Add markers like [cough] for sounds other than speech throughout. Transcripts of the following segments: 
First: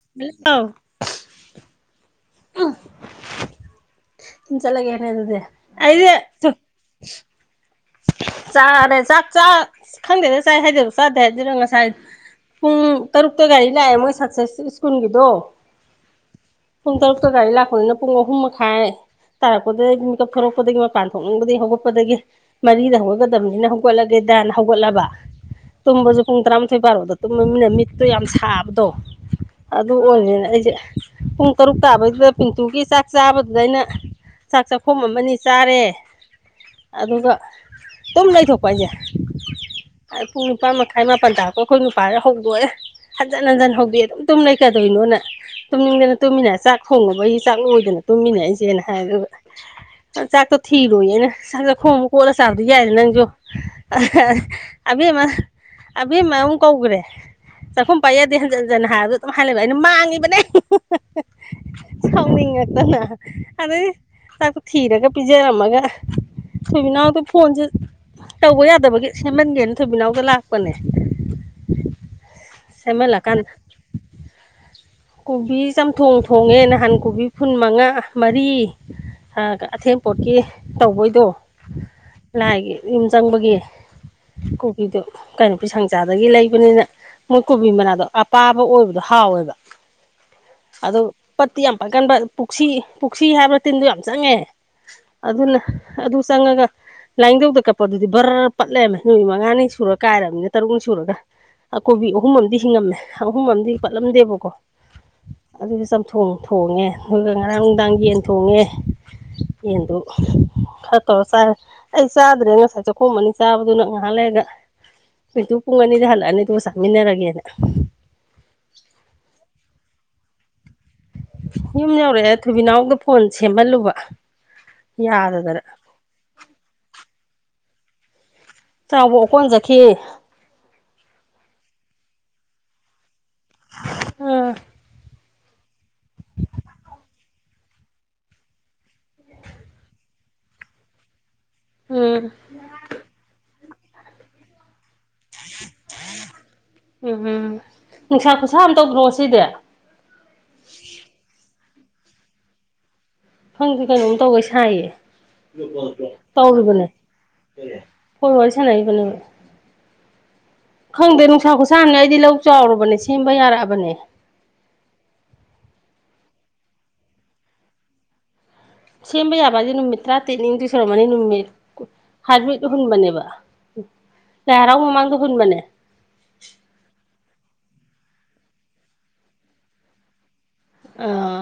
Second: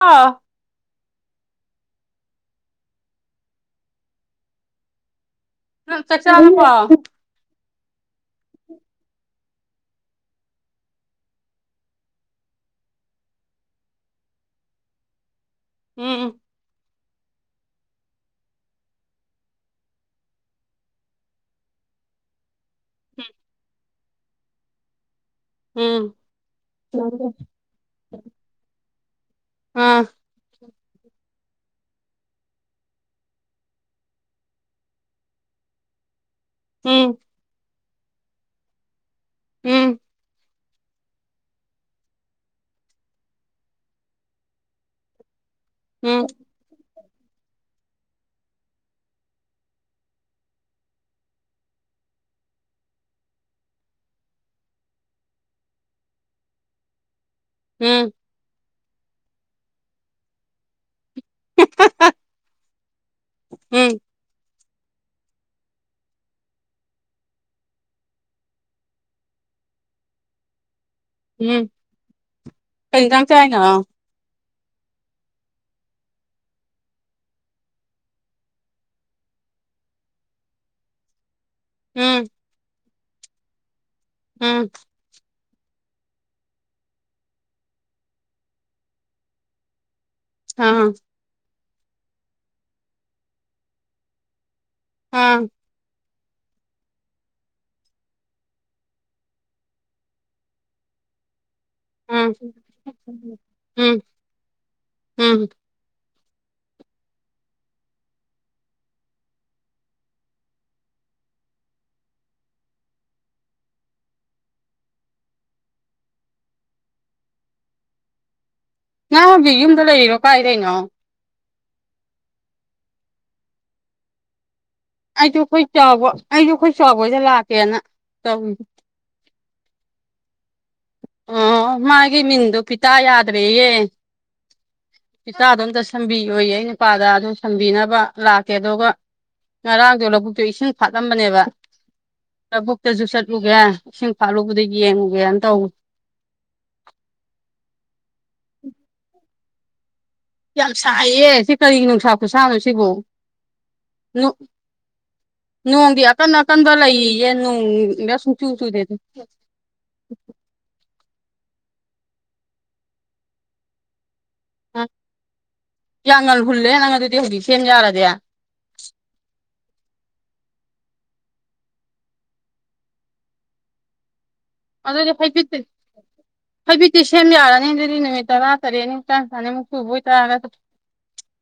ꯑ ꯍꯜꯂ‌ꯣ ꯑ ꯆꯂꯒꯦꯅꯦ ꯑꯗꯨꯗꯤ ꯅꯪ ꯑꯩꯗ ꯆꯥꯛ [unintelligible] ꯆꯥꯔꯕꯣ ꯆꯥꯔꯦ ꯆꯥꯛ ꯆꯥ ꯈꯪꯗꯦꯗ ꯆꯥꯏ ꯍꯥꯏꯗꯨꯏꯔꯥ ꯆꯥꯗꯦ ꯍꯥꯏꯗꯨꯏꯔꯥ ꯉꯁꯥꯏ ꯄꯨꯡ ꯇꯔꯨꯛꯇ ꯒꯥꯔꯤ ꯂꯥꯛꯑꯦ ꯃꯣꯏ ꯁꯛꯁꯦꯁ ꯁ꯭ꯀꯨꯜꯒꯤꯗꯣ ꯎꯝ ꯄꯨꯡ ꯇꯔꯨꯛꯇ ꯒꯥꯔꯤ ꯂꯥꯛꯄꯅꯤꯅ ꯄꯨꯡ ꯑꯍꯨꯝ ꯃꯈꯥꯏ ꯇꯥꯔꯛꯄꯗꯒꯤ ꯃꯤꯀꯞ ꯊ‌ꯣꯔꯛꯄꯗꯒꯤ ꯃꯄꯥꯟ ꯊꯣꯛꯅꯤꯡꯕꯗꯒꯤ ꯍꯧꯒꯠꯄꯗꯒꯤ ꯃꯔꯤꯗ ꯍꯧꯒꯠꯀꯗꯕꯅꯤꯅ ꯍꯧꯒꯠꯂꯒꯦ ꯗꯥꯅ ꯍꯧꯒꯠꯂꯕ ꯎꯝ ꯇꯨꯝꯕꯁꯨ ꯄꯨꯡ ꯇꯔꯥꯃꯥꯊꯣꯏ ꯑ ꯕꯥꯔꯣꯗ ꯇꯨꯝꯃꯝꯅꯤꯅ ꯃꯤꯠꯇ‌ꯣ ꯌꯥꯝ ꯁꯥꯕꯗꯣ ꯑꯗꯨ ꯎꯝ ꯑꯣꯏꯕꯅ ꯑꯩꯁꯦ ꯄꯨꯡ ꯇꯔꯨꯛ ꯇꯥꯕꯩꯗꯨꯗ ꯄꯤꯟꯇꯨꯒꯤ ꯆꯥꯛ ꯆꯥꯕꯗꯨꯗ ꯑꯩꯅ ꯆꯥꯛ ꯆꯥꯛꯈꯨꯝ ꯑꯃ ꯅꯤ ꯆꯥꯔꯦ ꯎꯝ ꯑꯗꯨꯒ ꯇꯨꯝ ꯂꯩꯊꯣꯛꯄ ꯑꯩꯁꯦ ꯑ ꯄꯨꯡ ꯅꯤꯄꯥꯟ ꯃꯈꯥꯏ ꯃꯥꯄꯟ ꯇꯥꯔꯛꯄ ꯑꯩꯈꯣꯏ ꯅꯨꯄꯥꯅ ꯍꯧꯗꯣꯛꯑꯦ ꯍꯟꯖꯤꯟ ꯍꯟꯖꯤꯟ ꯍꯧꯗ‌ꯣꯛꯑꯦ ꯑꯗꯨꯝ ꯇꯨꯝ ꯂꯩ ꯀꯩꯗꯧꯏꯅꯣꯅ ꯇꯨꯝꯅꯤꯡꯗꯅ ꯎꯝ ꯇꯨꯝꯃꯤꯅ‌ꯦ ꯆꯥꯛ ꯊꯣꯡꯉꯕꯩ ꯆꯥꯛ ꯂꯣꯏꯗꯅ ꯇꯨꯝꯃꯤꯅꯦ ꯑꯩꯁꯦꯅ ꯍꯥꯏ ꯑꯗꯨꯒ ꯆꯥꯛ ꯆꯥꯛꯇ‌ꯣ ꯊꯤꯔ‌ꯣꯏꯌ‌ꯦꯅ‌ꯦ ꯆꯥꯛ ꯆꯥꯈꯣꯝ ꯀ‌ꯣꯠꯂ ꯆꯥꯕꯗꯤ ꯌꯥꯏꯗꯅ ꯅꯪꯁꯨ ꯑꯕꯦꯝꯃ ꯑꯕ‌ꯦꯝꯃ ꯑꯃꯨꯛ ꯀꯧꯈꯔꯦ ꯆꯥꯛꯈꯨꯝ ꯎꯝ ꯄꯥꯏ ꯌꯥꯗ‌ꯦ ꯍꯟꯖꯟ ꯍꯟꯖꯟ ꯍꯥꯏꯔꯕꯗꯣ ꯑꯗꯨꯝ ꯍꯥꯏ ꯂꯩꯕ ꯑꯩꯅ ꯃꯥꯡꯉꯤꯕꯅꯦ ꯁꯥꯎꯅꯤꯡꯉꯥꯛꯇꯅ ꯑꯗꯩ ꯎꯝ ꯆꯥꯛꯇ‌ꯣ ꯊꯤꯔꯒ ꯄꯤꯖꯔꯝꯃꯒ ꯊꯣꯏꯕꯤꯅꯥꯎꯗꯣ ꯐꯣꯟꯁꯦ ꯇꯧꯕ ꯌꯥꯗꯕꯒꯤ ꯁꯦꯝꯃꯟꯒꯦꯅ ꯊꯣꯏꯕꯤꯅꯥꯎꯗ ꯂꯥꯛꯄꯅꯦ ꯎꯝ ꯀꯩ ꯏꯟꯁꯥꯡ ꯁꯦꯝꯍꯜꯂꯀꯥꯟꯗ ꯆꯥꯏꯅ‌ꯣ ꯀꯣꯕꯤ ꯆꯝꯊꯣꯡ ꯊꯣꯡꯉꯦ ꯅꯍꯟ ꯀꯣꯕꯤ ꯐꯨꯟ ꯃꯉꯥ ꯃꯔꯤ ꯑꯊꯦꯝꯄꯣꯠꯀꯤ ꯇꯧꯕꯩꯗꯣ ꯎꯝ ꯂꯥꯏꯒꯤ ꯌꯨꯝ ꯆꯪꯕꯒꯤ ꯎꯝ ꯀꯣꯕꯤꯗ‌ꯣ ꯀꯩꯅꯣ ꯄꯩꯁꯪ ꯆꯥꯕꯒꯤ ꯂꯩꯕꯅꯤꯅ ꯃꯣꯏ ꯀꯣꯕꯤ ꯃꯅꯥꯗꯣ ꯑꯄꯥꯕ ꯑꯣꯏꯕꯗꯣ ꯍꯥꯎꯋꯦꯕ ꯑ ꯑꯗꯨ ꯄꯠꯇꯤ ꯌꯥꯝ ꯄꯠꯀꯟꯕ ꯄꯨꯛꯁꯤ ꯄꯨꯛꯁꯤ ꯍꯥꯏꯕ꯭ꯔ ꯇꯤꯟꯗ‌ꯣ ꯌꯥꯝ ꯆꯪꯉꯦ ꯑ ꯑꯗꯨꯅ ꯑꯗꯨ ꯆꯪꯉꯒ ꯂꯥꯏꯅꯤꯡꯊꯧꯗ ꯀꯠꯄꯗꯨꯗꯤ ꯕꯔ ꯄꯠꯂꯦ ꯂꯩꯔꯝꯃꯦ ꯅꯨꯃꯤꯠ ꯃꯉꯥꯅꯤ ꯁꯨꯔ ꯀꯥꯏꯔꯅꯤ ꯇꯔꯨꯛꯅꯤ ꯁꯨꯔꯒ ꯑ ꯀꯣꯕꯤ ꯑꯍꯨꯝ ꯎꯝ ꯑꯝꯗꯤ ꯍꯤꯡꯉꯝꯃꯦ ꯑꯍꯨꯝ ꯑꯝꯗꯤ ꯎꯝ ꯄꯠꯂꯝꯗꯦꯕꯀꯣ ꯎꯝ ꯑꯗꯨꯗꯤ ꯆꯝꯊꯣꯡ ꯊ‌ꯣꯡ ꯊꯣꯡꯉꯦ ꯑꯗꯨꯒ ꯉꯔꯥꯡ ꯅꯨꯡꯗꯥꯡ ꯌꯦꯟ ꯊꯣꯡꯉꯦ ꯌꯦꯟꯗꯨ ꯈꯔ ꯇꯧꯔ ꯆꯥꯔ‌ꯦ ꯑꯩ ꯆꯥꯗ꯭ꯔꯦ ꯉꯁꯥꯏ ꯆꯥꯛꯈꯣꯝ ꯑꯅꯤ ꯆꯥꯕꯗꯨꯅ ꯉꯥꯏꯍꯥꯛ ꯂꯩꯔꯒ ꯃꯤꯠꯇꯨ ꯄꯨꯡ ꯑꯅꯤꯗ ꯍꯜꯂꯛꯑꯅꯤꯗꯨ ꯆꯠꯃꯤꯟꯅꯔꯒꯦꯅ ꯅꯍ ꯍꯕꯤ ꯌꯨꯝꯗ ꯂꯩꯔꯤꯅꯣ ꯀꯥꯏꯗꯩꯅꯣ ꯌꯨꯝ ꯌꯧꯔꯛꯑꯦ ꯊꯨꯕꯤꯅꯥꯎꯗ ꯐꯣꯟ ꯁꯦꯝꯍꯜꯂꯨꯕ ꯑꯩꯁꯨ ꯌꯥꯗꯗꯅ ꯑꯩꯈꯣꯏ ꯆꯥꯎꯕ ꯑꯩꯁꯨ ꯑꯩꯈꯣꯏ ꯆꯥꯎꯕꯗ ꯂꯥꯛꯀꯦꯅ ꯇꯧꯔꯤ ꯀꯣꯟ ꯆꯈꯤ ꯑꯣ ꯃꯥꯒꯤ ꯃꯤꯟꯗꯨꯣ ꯄꯤꯇꯥ ꯌꯥꯗ꯭ꯔꯦꯌꯦ ꯑꯥ ꯏꯆꯥꯗꯣ ꯑꯝꯇ ꯁꯝꯕꯤ ꯑꯣꯏꯌꯦ ꯑꯩ ꯅꯨꯄꯥꯗ ꯑꯗꯨꯝ ꯁꯝꯕꯤꯅꯕ ꯂꯥꯛꯀꯦ ꯑꯗꯨꯒ ꯉꯔꯥꯡꯗꯣ ꯂꯧꯕꯨꯛꯇꯣ ꯏꯁꯤꯡ ꯐꯥꯠꯂꯝꯕꯅꯦꯕ ꯎꯝ ꯂꯕꯨꯛꯇꯁꯨ ꯆꯠꯂꯨꯒꯦ ꯏꯁꯤꯡ ꯐꯥꯠꯂꯨꯕꯗ ꯌꯦꯡꯉꯨꯒꯦꯅ ꯇꯧꯋꯤ ꯎꯝ ꯎꯝ ꯅꯨꯡꯁꯥ ꯈꯨꯁꯥ ꯑꯃ ꯇꯧꯗ꯭ꯔꯣ ꯁꯤꯗꯤ ꯌꯥꯝ ꯁꯥꯏꯌꯦ ꯁꯤ ꯀꯔꯤ ꯅꯨꯡꯁꯥ ꯈꯨꯁꯥꯅꯣ ꯁꯤꯕꯨꯣ ꯐꯪꯗꯤꯦ ꯀꯩꯅꯣꯝ ꯇꯧꯒꯦ ꯁꯥꯏꯌꯦ ꯅꯣꯡꯗꯤ ꯑꯀꯟ ꯑꯀꯟꯕ ꯇꯧꯔꯤꯕꯅꯦ ꯂꯩꯌꯦ ꯅꯣꯡꯗ ꯍꯣꯏ ꯁꯨꯡꯆꯨ ꯋꯥꯔꯤ ꯆꯨꯗꯦꯗ ꯁꯥꯟꯅꯔꯤꯕꯅꯦꯕ ꯈꯪꯗꯦ ꯅꯨꯡꯁꯥ ꯈꯨꯁꯥꯅꯤ ꯑꯩꯗꯤ ꯂꯧ ꯆꯥꯎꯨꯕꯅꯦ ꯁꯦꯝꯕ ꯌꯥꯔꯛꯑꯕꯅꯦ ꯌꯥꯝꯌꯥꯒꯜ ꯍꯨꯜꯂꯦ ꯅꯪꯒꯜ ꯑꯗꯨꯗꯤ ꯍꯧꯖꯤꯛ ꯁꯦꯝ ꯌꯥꯔꯗꯤꯦ ꯁꯦꯝꯕ ꯌꯥꯕ ꯍꯥꯏꯁꯦ ꯅꯨꯃꯤꯠ ꯇꯔꯥ ꯇꯔꯦꯠꯅꯤꯗꯨ ꯁꯨꯔꯝꯃꯅꯤ ꯅꯨꯃꯤꯠ ꯍꯥꯏꯕ꯭ꯔꯤꯠ ꯍꯨꯟꯕꯅꯦꯕ ꯎ ꯑꯗꯨꯑꯣꯗꯤ ꯍꯥꯏꯩꯕꯤꯠꯇꯤ ꯍꯥꯏꯩꯕꯤꯠꯇꯤ ꯁꯦꯝ ꯌꯥꯔꯅꯤ ꯑꯗꯨꯗꯤ ꯅꯨꯃꯤꯠꯇꯔꯥꯔꯤꯅꯤ ꯆꯥꯟꯁꯃ ꯍꯣꯏꯇꯥꯔꯒ ꯑꯥ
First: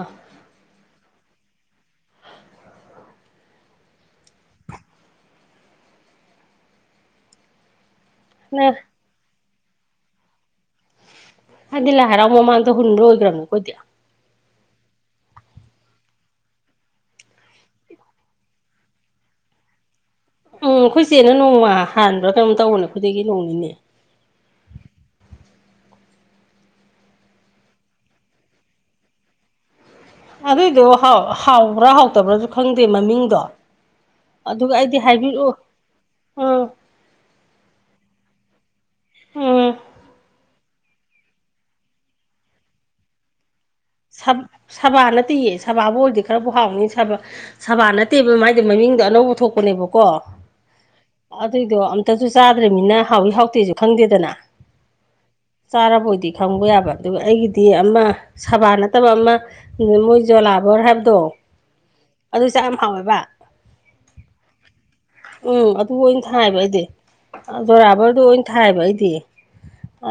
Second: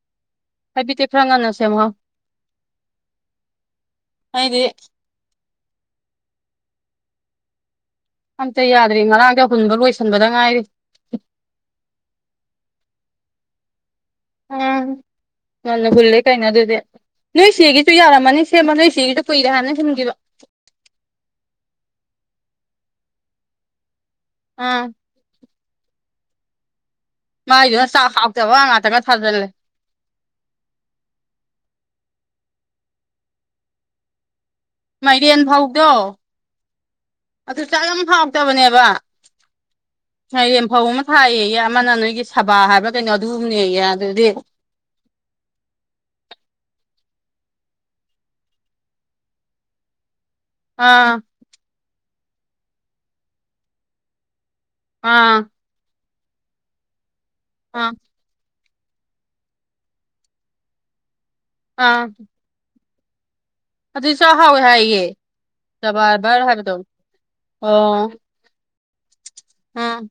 ꯈꯔ ꯉꯟꯅꯁꯦꯃꯨꯣ ꯑꯩꯗꯤꯕꯂ ꯑꯝꯇ ꯌꯥꯗ꯭ꯔꯤ ꯉꯔꯥꯡꯗꯤ ꯍꯨꯟꯕ ꯂꯣꯏꯁꯤꯟꯕꯗ ꯉꯥꯏꯔꯤ ꯑꯗꯨꯗꯤ ꯂ ꯍꯔꯥꯎꯃꯃꯗ ꯍꯨꯟ ꯑꯣꯏꯣꯏꯒ꯭ꯔꯃꯦ ꯀꯣꯠꯇꯌꯥ ꯑꯥ ꯌꯥꯝꯅ ꯍꯨꯜꯂꯦ ꯀꯩꯅꯣ ꯑꯗꯨꯗꯤ ꯅꯣꯏ ꯁꯤꯒꯤꯁꯨ ꯌꯥꯔꯝꯃꯅꯤ ꯁꯦꯝꯕ ꯅꯣꯏ ꯁꯤꯒꯤꯁꯨ ꯀꯨꯏꯔꯦ ꯍꯥꯟꯅ ꯍꯟꯈꯤꯕ ꯎꯝ ꯑꯩꯈꯣꯏꯆꯦꯅ ꯅꯣꯡꯃ ꯍꯥꯟꯕ꯭ꯔꯥ ꯀꯩꯅꯣꯝ ꯇꯧꯕꯅꯦ ꯈꯨꯈꯩꯒꯤ ꯅꯣꯡꯅꯤꯅꯦ ꯑꯥ ꯃꯥꯏꯗꯨꯅ ꯆꯥꯛ ꯍꯥꯎꯇꯕ ꯉꯥꯛꯇꯪꯒ ꯊꯥꯖꯤꯜꯂꯦ ꯑꯗꯨꯏꯗꯣ ꯍꯥꯎꯕ꯭ꯔꯥ ꯍꯥꯎꯇꯕ꯭ꯔꯥꯁꯨ ꯈꯪꯗꯦ ꯃꯃꯤꯡꯗꯣ ꯑꯗꯨꯒ ꯑꯩꯗꯤ ꯃꯥꯏꯔꯦꯟ ꯍꯥꯏꯕꯤꯔꯛꯑꯣ ꯐꯧꯗꯣ ꯎꯝ ꯑꯗꯨ ꯆꯥꯛ ꯌꯥꯝ ꯐꯥꯎꯗꯕꯅꯦꯕ ꯎꯝ ꯦꯝꯐꯧ ꯑꯃ ꯊꯥꯏꯑ ꯑꯃꯅ ꯅꯣꯏꯒꯤ ꯁꯕꯥ ꯍꯥꯏꯕ꯭ꯔꯥ ꯀꯩꯅꯣ ꯑꯗꯨꯗꯤ ꯁꯕꯥ ꯅꯠꯇꯦꯌꯦ ꯁꯕꯥꯕꯨ ꯑꯣꯏꯗꯤ ꯈꯔꯕꯨ ꯍꯥꯎꯅꯤ ꯁꯕꯥ ꯅꯠꯇꯦꯕ ꯃꯥꯏꯗꯤ ꯃꯃꯤꯡꯗꯣ ꯑꯅꯧꯕ ꯊꯣꯛꯄꯅꯦꯕꯀꯣ ꯑꯥ ꯑꯗꯨꯏꯗꯣ ꯑ ꯛꯇꯁꯨ ꯆꯥꯗ꯭ꯔꯔꯤꯕꯅꯤꯅ ꯍꯥꯎꯏꯤ ꯍꯥꯎꯇꯦꯁꯨ ꯈꯪꯗꯦꯗꯅ ꯑꯥ ꯆꯥꯔꯕꯣꯏꯗꯤ ꯈꯪꯕ ꯌꯥꯕ ꯑꯗꯨꯒ ꯑꯩꯒꯤꯗꯤ ꯑꯥ ꯑꯃ ꯁꯥꯕꯥ ꯅꯠꯇꯕ ꯑꯃ ꯃꯣꯏ ꯖꯣꯂꯥꯕꯔ ꯍꯥꯏꯕꯗꯣ ꯑꯥ ꯐꯥꯎꯕ ꯑꯗꯨꯏ ꯆꯥꯛꯍꯥꯎꯋꯦ ꯍꯥꯏꯌꯦꯦ ꯕꯥꯕꯔ ꯍꯥꯏꯕꯗꯧ ꯕꯣꯔꯥꯕꯔꯗꯣ ꯑꯣꯏꯅ ꯊꯥꯏꯕ ꯑꯩꯗꯤ ꯎꯝ ꯑ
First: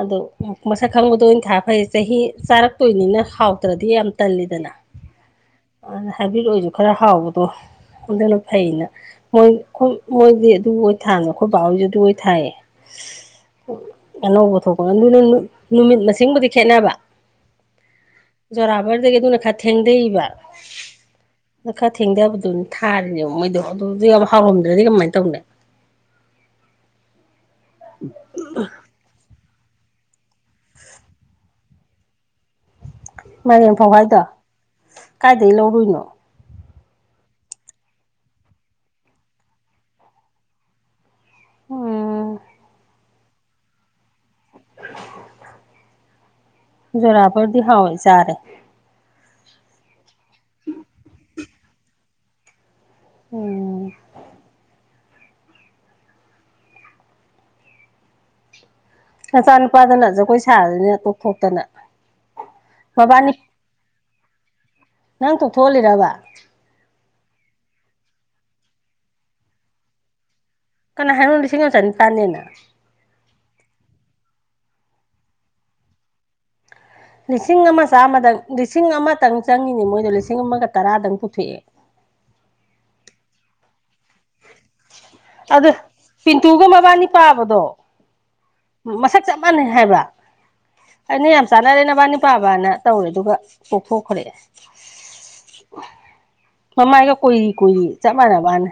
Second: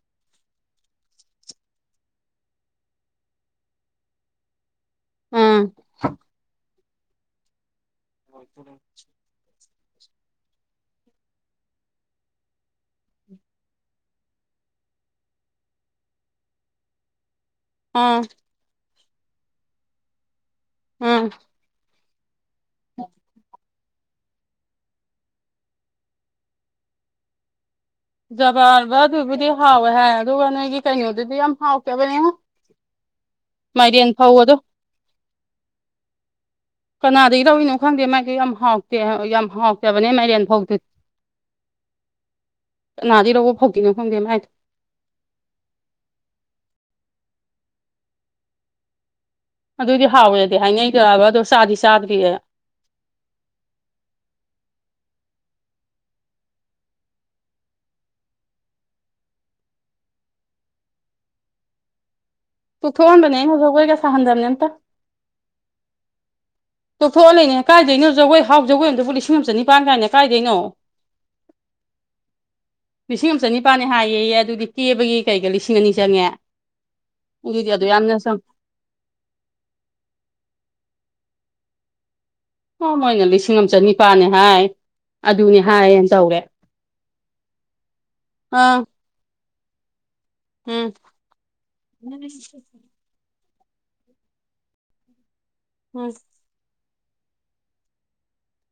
ꯃꯁꯛ ꯈꯪꯕꯗꯣ ꯑꯣꯏꯅ ꯊꯥ ꯐꯩ ꯆꯍꯤ ꯆꯥꯔꯛꯇꯣꯏꯅꯤꯅ ꯍꯥꯎꯗ꯭ꯔꯗꯤ ꯌꯥꯝ ꯇꯜꯂꯤꯗꯅ ꯎꯝ ꯑ ꯍꯥꯏꯕꯤꯠ ꯑꯣꯏꯁꯨ ꯈꯔ ꯍꯥꯎꯕꯗꯣ ꯍꯟꯗꯅ ꯐꯩꯅ ꯃꯣꯏ ꯑꯩꯈꯣꯏ ꯃꯣꯏꯗꯤ ꯑꯗꯨ ꯑꯣꯏ ꯊꯥꯕꯅ ꯑꯩꯈꯣꯏ ꯕꯥꯕꯣꯏꯁꯦ ꯑꯗꯨ ꯑꯣꯏ ꯊꯥꯏꯌꯦ ꯑꯅꯧꯕ ꯊꯣꯛꯄ ꯑꯗꯨꯅ ꯅꯨꯃꯤꯠ ꯃꯁꯤꯡꯕꯨꯗꯤ ꯈꯦꯠꯅꯕ ꯑꯝ ꯖꯣꯔꯥꯕꯔꯗꯒꯤ ꯑꯗꯨꯅ ꯈꯔ ꯊꯦꯡꯗꯩꯕ ꯎꯝ ꯈꯔ ꯊꯦꯡꯊꯕꯗꯨꯅꯤ ꯊꯥꯔꯤꯅꯦꯕ ꯃꯩꯗꯣ ꯑꯗꯨ ꯌꯥꯝ ꯍꯥꯎꯔꯝꯗ꯭ꯔꯗꯤ ꯀꯃꯥꯏꯅ ꯇꯧꯅꯤ ꯖꯕꯥꯕ ꯑꯗꯨꯕꯨꯗꯤ ꯍꯥꯎꯋꯦ ꯍꯥꯏ ꯑꯗꯨꯒ ꯅꯣꯏꯒꯤ ꯀꯩꯅꯣꯗꯨꯗꯤ ꯌꯥꯝ ꯍꯥꯎꯇꯕꯅꯦ ꯃꯥꯏꯔꯦꯟ ꯃꯥꯥꯏꯗꯤ ꯐꯧꯍꯥꯏꯗꯣ ꯑꯦꯟꯐꯥꯎꯗ ꯀꯥꯏꯗꯒꯤ ꯂꯧꯔꯨꯏꯅꯣ ꯀꯅꯥꯗꯒꯤ ꯇꯧꯔꯤꯅꯣ ꯈꯪꯗꯦ ꯃꯥꯏꯗꯨꯣ ꯌꯥꯝ ꯍꯥꯎꯇꯦ ꯌꯥꯝ ꯍꯥꯎꯇꯕꯅꯦ ꯃꯥꯏꯔꯦꯟꯐꯥꯎꯇ ꯎꯝ ꯀꯅꯥꯗꯤ ꯔꯧꯕ ꯐꯧꯗꯤꯦꯅꯦ ꯐꯪꯗꯦ ꯃꯃꯥꯏꯗꯣ [inaudible] [unintelligible] ꯔꯕꯔꯗꯤ ꯍꯣꯏ ꯆꯔꯦ ꯑꯗꯨꯏꯗꯤ ꯍꯥꯎꯋꯦꯗꯤ ꯍꯥꯏꯅꯩꯗꯕ ꯑꯗꯣ ꯆꯥꯗꯤ ꯆꯥꯗ꯭ꯔꯤꯌꯦ ꯎꯝ ꯅꯆꯥ ꯅꯨꯨꯄꯥꯗꯅ ꯖꯒꯣꯏ ꯁꯥꯔꯁꯤꯅꯦ ꯇꯣꯞ ꯊꯣꯛꯣꯛꯇꯅ ꯇꯨ ꯊꯣꯡꯕꯅꯦ ꯍꯧꯖꯒꯣꯏ ꯀꯁꯍꯟꯗꯅꯤꯇ ꯅꯪ ꯇꯣꯛꯊꯣꯛꯍꯜꯂꯤꯔꯕ ꯇꯣꯛꯊꯣꯛꯑꯂ ꯂꯩꯅꯦ ꯀꯥꯏꯗꯣꯏꯅꯣ ꯖꯒꯣꯏ ꯍꯥꯎ ꯖꯒꯣꯏ ꯑꯣꯏꯅꯗꯕꯨ ꯂꯤꯁꯤꯡ ꯑꯃ ꯆ ꯅꯤꯄꯥꯟ ꯀꯥꯏꯅꯦ ꯀꯥꯏꯗꯣꯏꯅꯣ ꯀꯅꯥ ꯍꯥꯏꯅꯣ ꯂꯤꯁꯤꯡ ꯑꯃ ꯆꯅꯤꯄꯥꯟꯅꯦꯅ ꯂꯤꯁꯤꯡ ꯑꯃ ꯆꯅꯤꯄꯥꯜꯅꯦ ꯍꯥꯏꯌꯦ ꯑꯗꯨꯗꯤ ꯀꯦꯕꯒꯤ ꯀꯩꯀ ꯂꯤꯁꯤꯡ ꯑꯅꯤ ꯆꯪꯉꯦ ꯂꯤꯁꯤꯡ ꯑꯗꯨꯗꯤ ꯑꯃ ꯑꯗꯨ ꯌꯥꯝꯅ ꯆꯥꯝꯃꯗꯪ ꯆꯪ ꯂꯤꯁꯤꯡ ꯑꯃꯇꯪ ꯆꯪꯉꯤꯅꯤ ꯃꯣꯏꯗꯣ ꯂꯤꯁꯤꯡ ꯑꯃꯒ ꯇꯔꯥꯗꯪ ꯊꯦꯛ ꯃꯣꯏ ꯑꯣꯏꯅ ꯂꯤꯁꯤꯡ ꯑꯃ ꯆꯅꯤ ꯑꯗꯨ ꯇꯧꯔꯦ ꯄꯤꯟꯇꯨꯒ ꯃꯕꯥꯅꯤ ꯄꯥꯕꯗꯣ ꯑꯥ ꯃꯁꯛ ꯆ ꯆꯞ ꯃꯥꯟꯅꯩ ꯍꯥꯏꯕ ꯎꯝ ꯑꯩꯅ ꯌꯥꯝ ꯆꯥꯟꯅꯔꯦ ꯅꯕꯥꯅꯤꯄꯥꯕꯅ ꯇꯧꯔꯦ ꯑꯗꯨꯒ ꯄꯈꯣ ꯈꯔ ꯎꯝ ꯃꯃꯥꯏꯒ ꯀꯣꯏꯏꯔꯤ ꯀꯨꯏꯔꯤ ꯆꯞ ꯃꯥꯟꯅꯕꯅꯦ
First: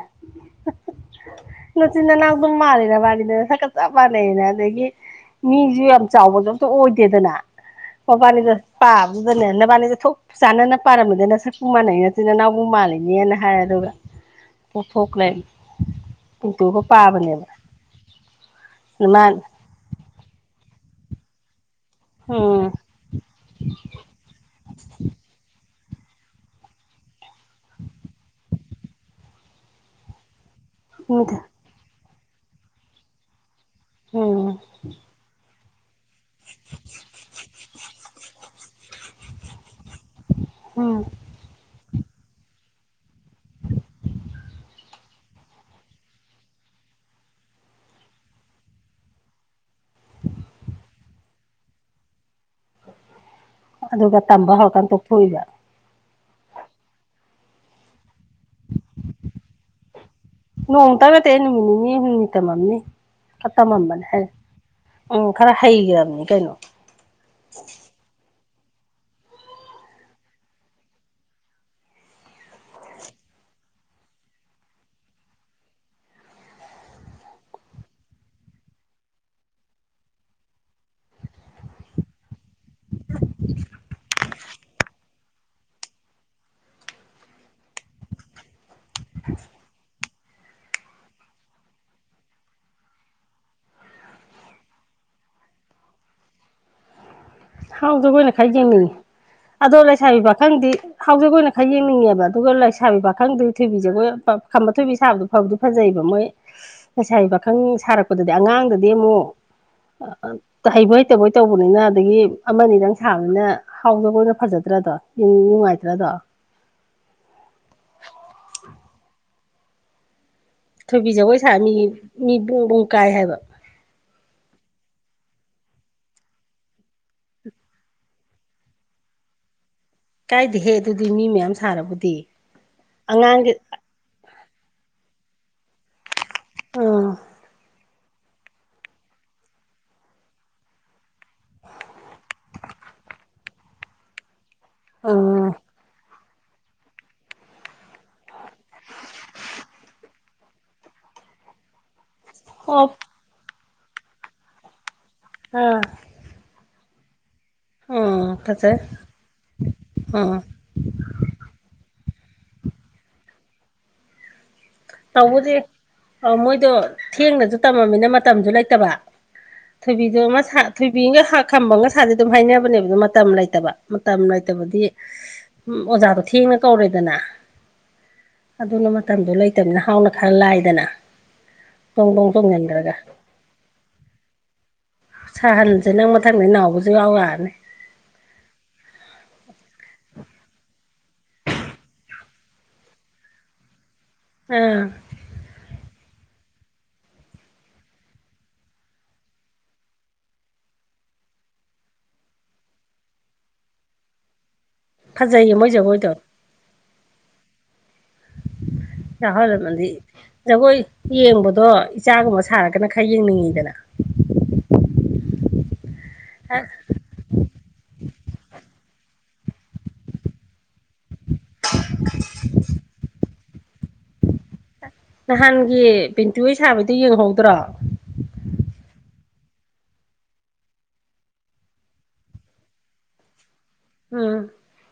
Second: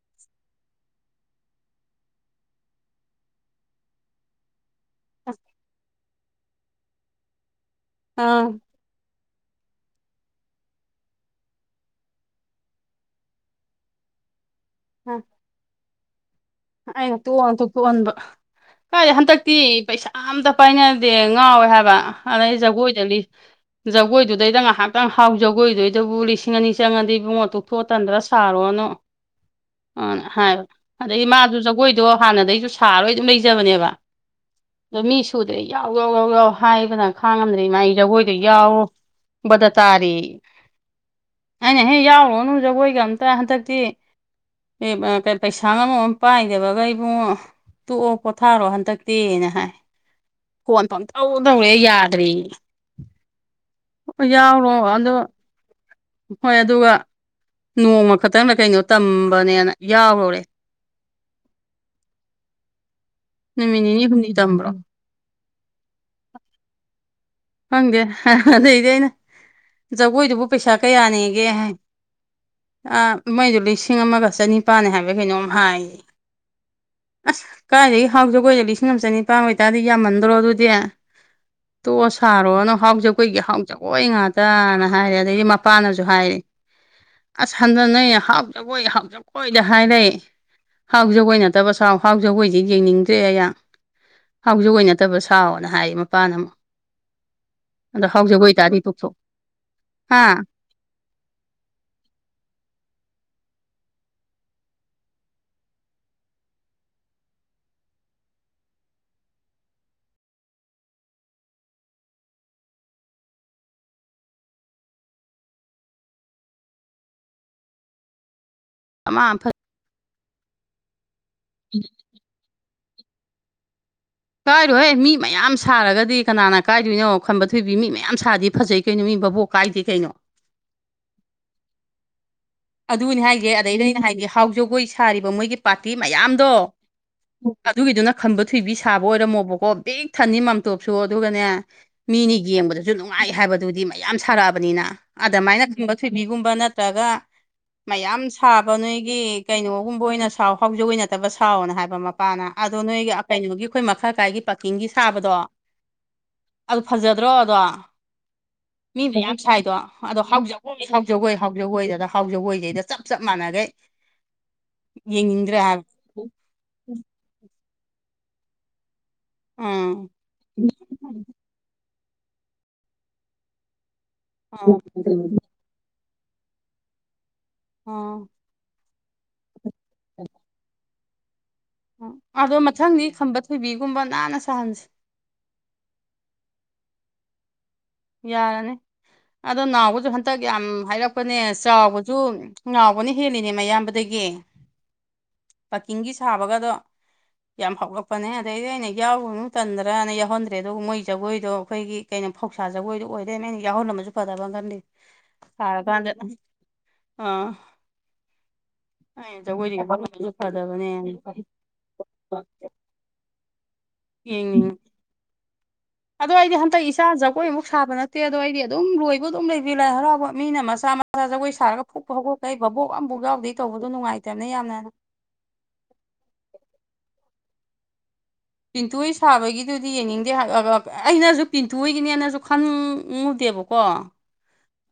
ꯅꯆꯤꯟ ꯅꯅꯥ ꯑꯗꯨꯝ ꯃꯥꯜꯜꯂꯤꯦꯅ ꯃꯥꯜꯂꯤꯗꯅ ꯁꯀꯠ ꯆꯞ ꯃꯥꯟꯅꯩꯅ ꯑꯗꯒꯤ ꯃꯤꯁꯨ ꯌꯥꯝ ꯆꯥꯎꯕꯁꯨ ꯑꯝꯇ ꯑꯣꯏꯗꯦꯗꯅ ꯑꯥ ꯃꯕꯥꯅꯤꯗ ꯄꯥ ꯑꯗꯨꯗꯅꯦ ꯅꯕꯥꯅꯤꯁ ꯊꯣꯛ ꯆꯥꯅꯅ ꯄꯥꯔꯝꯕꯅꯤ ꯅ ꯁꯛꯄꯨ ꯃꯥꯟꯅꯩ ꯅꯠꯇꯣꯏꯅ ꯅꯅꯥꯎꯕꯨ ꯃꯥꯥꯟꯜꯂꯤꯅꯦꯅ ꯍꯥꯏ ꯑꯗꯨꯒ ꯄꯊꯣꯛꯈ ꯑꯥ ꯂꯩ ꯑꯩꯅ ꯇꯣꯛꯉꯇꯊꯣꯛꯍꯟꯕ ꯀꯥꯏ ꯃꯥꯅ ꯍꯟꯗꯛꯇꯤ ꯄꯩꯁꯥ ꯑꯝꯇ ꯄꯥꯏꯅ ꯗꯦ ꯉꯥꯎꯋꯦ ꯍꯥꯏꯕ ꯑꯗꯩ ꯎꯝ ꯖꯒꯣꯏꯗ ꯖꯒꯣꯏꯗꯨꯗꯩꯗ ꯉꯥꯏꯍꯥꯛꯇꯪ ꯍꯥꯎ ꯖꯒꯣꯏꯗ ꯑꯗꯨꯕꯨ ꯂꯤꯁꯤꯡ ꯑꯅꯤ ꯆꯪꯉꯗꯤ ꯏ ꯄꯕꯨꯡꯉꯣ ꯇꯣꯛꯊꯣꯛꯑꯇꯟꯗ꯭ꯔꯥ ꯁꯥꯔꯣꯅꯨ ꯑ ꯍꯥꯏꯕ ꯑꯗꯗꯒꯤ ꯃꯥꯗꯨ ꯖꯒꯣꯏꯗꯣ ꯍꯥꯟꯅꯗꯒꯤꯩꯁꯨ ꯁꯥꯔꯣꯏ ꯑꯗꯨꯝ ꯂꯩꯖꯕꯅꯦꯕ ꯎꯝ ꯑꯗꯣ ꯃꯤ ꯁꯨ ꯁꯤꯗ ꯌꯥꯎ ꯌꯥꯎ ꯌꯥꯎ ꯌꯥꯎ ꯍꯥꯏꯕꯅ ꯈꯥꯡꯉꯝꯗꯦ ꯃꯥꯥꯏ ꯖꯒꯣꯏꯗꯣ ꯌꯥꯎꯕꯗ ꯇꯥꯔꯤ ꯎꯝ ꯑꯅꯤ ꯍ ꯌꯥꯎꯅꯖꯒꯣꯏ ꯀꯝꯇ ꯍꯟꯗꯛꯇꯤ ꯄꯩꯁꯥ ꯉꯃ ꯄꯥꯏꯗꯕꯒ ꯑꯩꯕꯨꯡꯉ ꯇꯣꯛꯑꯣ ꯄꯣꯊꯥꯔꯣ ꯍꯟꯗꯛꯇꯦꯅ ꯍꯥꯏ ꯐꯣꯟ ꯐꯣ ꯑꯝꯇꯧ ꯇꯧꯋꯦ ꯌꯥꯗ꯭ꯔꯤ ꯑꯗꯨꯒ ꯇꯝꯕ ꯌꯥꯎꯔꯣ ꯍꯧꯔꯀꯥꯟꯗ ꯑꯗꯣ ꯇꯣꯛꯊꯣꯛꯏꯕ ꯍꯣꯏ ꯑꯗꯨꯒ ꯅꯣꯡꯃ ꯈꯛꯇꯪꯂ ꯀꯩꯅꯣ ꯇꯝꯕꯅꯦꯅ ꯌꯥꯎꯔꯨꯔꯦ ꯅꯣꯡ ꯇ ꯇꯅꯃꯤꯅꯤꯅꯤ ꯍ ꯃꯤꯅꯤꯇ ꯃꯃꯅꯤ ꯈꯔ ꯅꯨꯃꯤꯠ ꯇꯝꯃꯝꯕꯅꯦ ꯅꯤꯅꯤ ꯍꯥꯏ ꯍꯨꯝꯅꯤ ꯇꯝꯕ꯭ꯔꯣ ꯎꯝ ꯈꯔ ꯍꯩꯈ꯭ꯔꯕꯅꯤ ꯀꯩꯅꯣ ꯈꯪꯗꯦ ꯑꯗꯩꯗꯤ ꯑꯩꯅ ꯖꯒꯣꯏꯗꯨꯕꯨ ꯄꯩꯁꯥ ꯀꯌꯥꯅꯦꯒꯦ ꯍꯥꯏ ꯃꯩꯗꯣ ꯂꯤꯁꯤꯡ ꯑꯃꯒ ꯆꯅꯤꯄꯥꯜꯅꯤ ꯍꯥꯏꯕ ꯀꯩꯅꯣꯝ ꯍꯥꯏꯌꯦ ꯑꯁ ꯀꯥꯏꯏꯗꯒꯤ ꯍꯥꯎꯖꯒꯅ ꯂꯤꯁꯤꯡ ꯑꯃ ꯆꯅꯤꯄꯥꯟ ꯑꯣꯏꯇꯥꯔꯗꯤ ꯌꯥꯝꯃꯟꯗ꯭ꯔꯣ ꯑꯗꯨꯗꯤ ꯇꯣꯁ ꯁꯥꯔꯣꯅ ꯍꯥꯎꯖ ꯀꯨꯣꯏꯒꯤ ꯍꯥꯎ ꯖꯒꯣꯏ ꯉꯥꯛꯇꯅ ꯍꯥꯏꯔꯦ ꯑꯗꯗꯒꯤ ꯃꯄꯥꯅꯁꯨ ꯍꯥꯏꯔꯦ ꯑꯁ ꯍꯟꯗꯅ ꯍꯥꯎꯆꯈꯣꯏ ꯍꯥꯎꯆꯈꯣꯏꯗ ꯍꯥꯏꯔꯛꯑ ꯍꯥꯎ ꯖꯒꯣꯏ ꯅꯠꯇꯕ ꯁꯥꯎ ꯍꯥꯎ ꯖꯒꯣꯏꯗꯤ ꯌꯦꯡꯅꯤꯡꯗ꯭ꯔꯦ ꯑꯩꯍꯥꯛ ꯍꯧꯥꯎꯖꯤꯛ ꯑꯣꯏꯅ ꯅꯠꯇꯕ ꯁꯥꯎꯅ ꯍꯥꯏ ꯃꯄꯥꯅ ꯑꯃꯨꯛ ꯑꯗꯣ ꯍꯥꯎꯗ ꯀꯣꯏꯅ ꯍꯥꯎꯖꯕ ꯑꯣꯏꯇꯥꯔꯗꯤ ꯈꯥꯏꯖꯅꯤ ꯇꯣꯛꯊꯣꯛ ꯑꯗꯣ ꯂꯩꯥꯏꯁꯥꯕꯤ ꯄꯥ ꯍꯥ ꯈꯪꯗꯤ ꯍꯧꯖꯤꯛ ꯑꯣꯏꯅ ꯈꯔ ꯌꯦꯡꯅꯤꯡꯉꯦꯕ ꯑꯗꯨꯒ ꯂꯩꯥꯏꯁꯥꯕꯤ ꯄꯥꯈꯪꯗꯤ ꯊꯣꯏꯕꯤꯁꯦ ꯑꯩꯈꯣꯏ ꯈꯝꯕ ꯊꯣꯏꯕꯤ ꯁꯥꯕꯗꯣ ꯐꯕꯗꯤ ꯐꯖꯩꯕ ꯃꯣꯏ ꯉꯁꯥꯏ ꯄꯥꯈꯪ ꯁꯥꯔꯛꯄꯗꯗꯤ ꯑꯉꯥꯡ ꯑꯉꯥꯡꯗꯗꯤ ꯑꯃꯨꯛ ꯍꯩꯕ ꯍꯩꯇꯕꯣꯏ ꯇꯧꯕꯅꯤꯅ ꯑꯗꯒꯤ ꯑꯃꯅꯤ ꯅꯪ ꯁꯥꯕꯅꯤꯅ ꯍꯥꯎꯗ ꯑꯣꯏꯅ ꯐꯖꯗ꯭ꯔꯗꯣ ꯌ ꯅꯨꯡꯉꯥꯏꯇ꯭ꯔꯗꯣ [inaudible] [unintelligible] ꯑꯃ ꯐ ꯊꯣꯏꯕꯤ ꯖꯒꯣꯏ ꯁꯥ ꯃꯤ ꯃꯤꯨꯡꯕꯨꯡ ꯀꯥꯏ ꯍꯥꯏꯕ ꯀꯥꯏꯔꯣꯍꯦ ꯃꯤ ꯃꯌꯥꯝ ꯁꯥꯔꯒꯗꯤ ꯀꯅꯥꯅ ꯀꯥꯏꯗꯣꯏꯅꯣ ꯈꯟꯕ ꯊꯣꯏꯏꯕꯤ ꯃꯤ ꯃꯌꯥꯝ ꯁꯥꯗꯤ ꯐꯖꯩ ꯀꯩꯅꯣ ꯃꯤ ꯕꯣꯛ ꯀꯥꯏꯗꯦ ꯀꯩꯅꯣ ꯀꯥꯏꯗꯦꯍꯦ ꯑꯗꯨꯗꯤ ꯃꯤ ꯃꯌꯥꯝ ꯁꯥꯔꯕꯨꯗꯤ ꯑꯗꯨꯅꯤ ꯍꯥꯏꯒꯦ ꯑꯉꯥꯡꯒꯤ ꯑꯗꯩ ꯅꯦ ꯑꯩꯅ ꯍꯥꯏꯒꯦ ꯍꯥꯎ ꯖꯒꯣꯏ ꯁꯥꯔꯤꯕ ꯃꯣꯏꯒꯤ ꯄꯥꯔꯇꯤ ꯃꯌꯥꯝꯗꯣ ꯑꯥ ꯑꯗꯨꯒꯤꯗꯨꯅ ꯈꯟꯕ ꯊꯣꯏꯕꯤ ꯁꯥꯕ ꯑꯣꯏꯔꯝꯃꯣꯕꯀꯣ ꯕꯦꯛ ꯊꯟꯅꯤ ꯃꯥꯝꯇꯣꯞꯁꯨ ꯑꯗꯨꯒꯅꯦ ꯃꯤꯅꯤ ꯌꯦꯡ ꯕꯗꯁꯨ ꯅꯨꯡꯉꯥꯏ ꯍꯥꯏꯕꯗꯨꯗꯤ ꯃꯌꯥꯝ ꯁꯥꯔꯛꯑꯕꯅꯤꯅ ꯑꯥ ꯑꯗꯨꯃꯥꯏꯅꯨꯝꯕ ꯊꯣꯏꯕꯤꯒꯨꯝꯕ ꯅꯠꯇ꯭ꯔꯒ ꯃꯌꯥꯝ ꯁꯥꯕ ꯅꯣꯏꯒꯤ ꯀꯩꯅꯣꯒꯨꯝꯕ ꯑꯣꯏꯅ ꯁꯥꯎ ꯍꯧꯥꯎꯖꯤꯛ ꯑꯣꯏꯅꯠꯇꯕ ꯁꯥꯎꯋꯅ ꯍꯥꯏꯕ ꯃꯄꯥꯅ ꯑꯗꯣ ꯑꯣ ꯅꯣꯏꯒꯤ ꯀꯩꯅꯣꯒꯤ ꯑꯩꯈꯣꯏ ꯃꯈꯜ ꯀꯥꯏꯒꯤ ꯄꯥꯀꯤꯡꯒꯤ ꯁꯥꯕꯗꯣ ꯑꯥ ꯑꯗꯨ ꯐꯖꯗ꯭ꯔꯣ ꯑꯗꯣ ꯑꯥ ꯐꯖꯩ ꯃꯤꯅ ꯌꯥꯝ ꯁꯥꯏꯗꯣ ꯑꯗꯣ ꯑꯥ ꯍꯥꯎ ꯖꯒꯣꯏ ꯍꯥꯎ ꯖꯒꯣꯏ ꯍꯥꯎ ꯖꯒꯣꯏꯗ ꯍꯥꯎꯖꯒꯣꯏꯗꯩꯗ ꯆꯞ ꯆꯞ ꯃꯥꯟꯅꯈꯩ ꯇꯧꯕꯗꯤ ꯌꯦꯡꯅꯤꯡꯗ꯭ꯔꯦ ꯍꯥꯏꯕ ꯃꯣꯏꯗꯣ ꯊꯦꯡꯅꯁꯨ ꯇꯝꯃꯃꯤꯅ ꯃꯇꯝꯁꯨ ꯂꯩꯇꯕ ꯎꯝ ꯊꯣꯏꯕꯤꯗꯣ ꯑꯃ ꯁꯥ ꯊꯣꯏꯕꯤꯒ ꯈꯝꯕꯒꯁꯥꯁꯦ ꯑꯗꯨꯝ ꯍꯥꯏꯅꯕꯅꯦꯕ ꯃꯇꯝ ꯂꯩꯇꯕ ꯃꯇꯝ ꯑꯥ ꯂꯩꯅꯥꯏꯇꯕꯗꯤ ꯎ ꯑꯣꯖꯥꯗꯣ ꯊꯦꯡꯅ ꯀꯧꯔꯦꯗꯅ ꯑꯥ ꯑꯗꯨꯅ ꯃꯇꯝꯗꯣ ꯂꯩꯇꯕꯅ ꯍꯥꯎꯅ ꯈꯔ ꯂꯥꯏꯗꯅ ꯗꯣꯡ ꯗꯣꯡ ꯑꯗꯣ ꯇꯣꯡꯁꯤꯟꯈ꯭ꯔꯒ ꯃꯊꯪꯗꯤ ꯈꯝꯕ ꯊꯣꯏꯕꯤꯒꯨꯝꯕ ꯅꯥꯟꯅ ꯁꯥꯍꯟꯁꯤ ꯁꯍꯟꯁꯤ ꯅꯪ ꯃꯊꯪꯗꯤ ꯅꯥꯎꯕꯁꯨ ꯌꯥꯎ ꯌꯥꯔꯅꯤ ꯌꯥꯔꯅꯤ ꯑꯗꯣ ꯅꯥꯎꯕꯁꯨ ꯍꯟꯇꯛ ꯌꯥꯝ ꯍꯥꯏꯔꯛ ꯄꯅꯦ ꯆꯥꯎꯕꯁꯨ ꯅꯥꯎꯕꯁꯨ ꯍꯦꯜꯂꯤꯅꯦ ꯑꯌꯥꯝꯕꯗꯒꯤ ꯑꯥ ꯆꯤꯡꯒꯤ ꯁꯥꯕꯒꯗꯣ ꯌꯥꯝ ꯍꯥꯎꯂꯛꯄꯅꯦ ꯑꯗꯩꯗꯤ ꯑꯩꯅ ꯌꯥꯎꯨ ꯇꯟꯗ꯭ꯔꯅ ꯌꯥꯎꯍꯟꯗ꯭ꯔꯦ ꯑꯗꯨꯒ ꯃꯣꯏ ꯖꯒꯣꯏꯗꯣ ꯑꯩꯈꯣꯏꯒꯤ ꯀꯩꯅꯣ ꯐꯧ ꯁꯥ ꯖꯣꯏꯗꯨ ꯑꯣꯏꯔꯦꯅ ꯑꯩꯅ ꯌꯥꯎꯍꯟꯅꯕꯁꯨ ꯐꯗꯕ ꯑꯃ ꯈꯜꯂꯤ ꯐꯖꯩꯌꯦ ꯃꯣꯏ ꯖꯒꯣꯏꯗꯣ ꯑꯥ [inaudible] ꯑꯩꯅ ꯖꯒꯣꯏꯗꯣ ꯌꯥꯎꯍꯜꯃꯗꯤ ꯌꯥꯎꯍꯜꯂꯝꯃꯁꯨ ꯖꯒꯣꯏ ꯐꯗꯕꯅꯦꯅ ꯌꯦꯡꯕꯗꯣ ꯏꯆꯥꯒꯨꯝꯕ ꯁꯥꯔꯒꯅ ꯈꯔ ꯌꯦꯡꯅꯤꯡꯉꯤꯗꯅ ꯌꯦꯡꯅꯤꯡꯉꯤ ꯑꯗꯣ ꯑꯩꯗꯤ ꯍꯟꯗꯛ ꯏꯆꯥ ꯖꯒꯣꯏꯃꯨꯛ ꯁꯥꯕ ꯅꯠ ꯇꯦ ꯑꯗꯣ ꯑꯩꯗꯤ ꯑꯗꯨꯝ ꯂꯣꯏꯕ ꯑꯗꯨꯝ ꯂꯩꯕꯤ ꯂꯥꯏ ꯍꯔꯥꯎꯕ ꯃꯤꯅ ꯃꯆꯥ ꯃꯆꯥ ꯖꯒꯣꯏ ꯁꯥꯔꯒ ꯐꯨꯄ ꯍꯧꯒꯠꯄꯩ ꯕꯥꯕꯣꯛ ꯑꯃ ꯌꯥꯎꯗꯦ ꯇꯧꯕꯗꯣ ꯅꯨꯡꯉꯥꯏꯇꯕꯅꯦ ꯌꯥꯝꯅ ꯅꯍꯥꯟꯒꯤ ꯄꯦꯟꯇꯨꯍꯣꯏ ꯁꯥꯕꯗꯣ ꯌꯦꯡꯍꯧꯗ꯭ꯔꯣ ꯄꯤꯟꯇꯨꯍꯣꯏ ꯁꯥꯕꯒꯤꯗꯨꯗꯤ ꯌꯦꯡꯅꯤꯡꯗꯦ ꯑ ꯑ ꯑꯩꯅꯁꯨ ꯄꯤꯟꯊꯣꯏꯒꯤꯅꯦꯅꯁꯨ ꯈꯪꯉꯨꯗꯦꯕ ꯀꯣ ꯎꯝ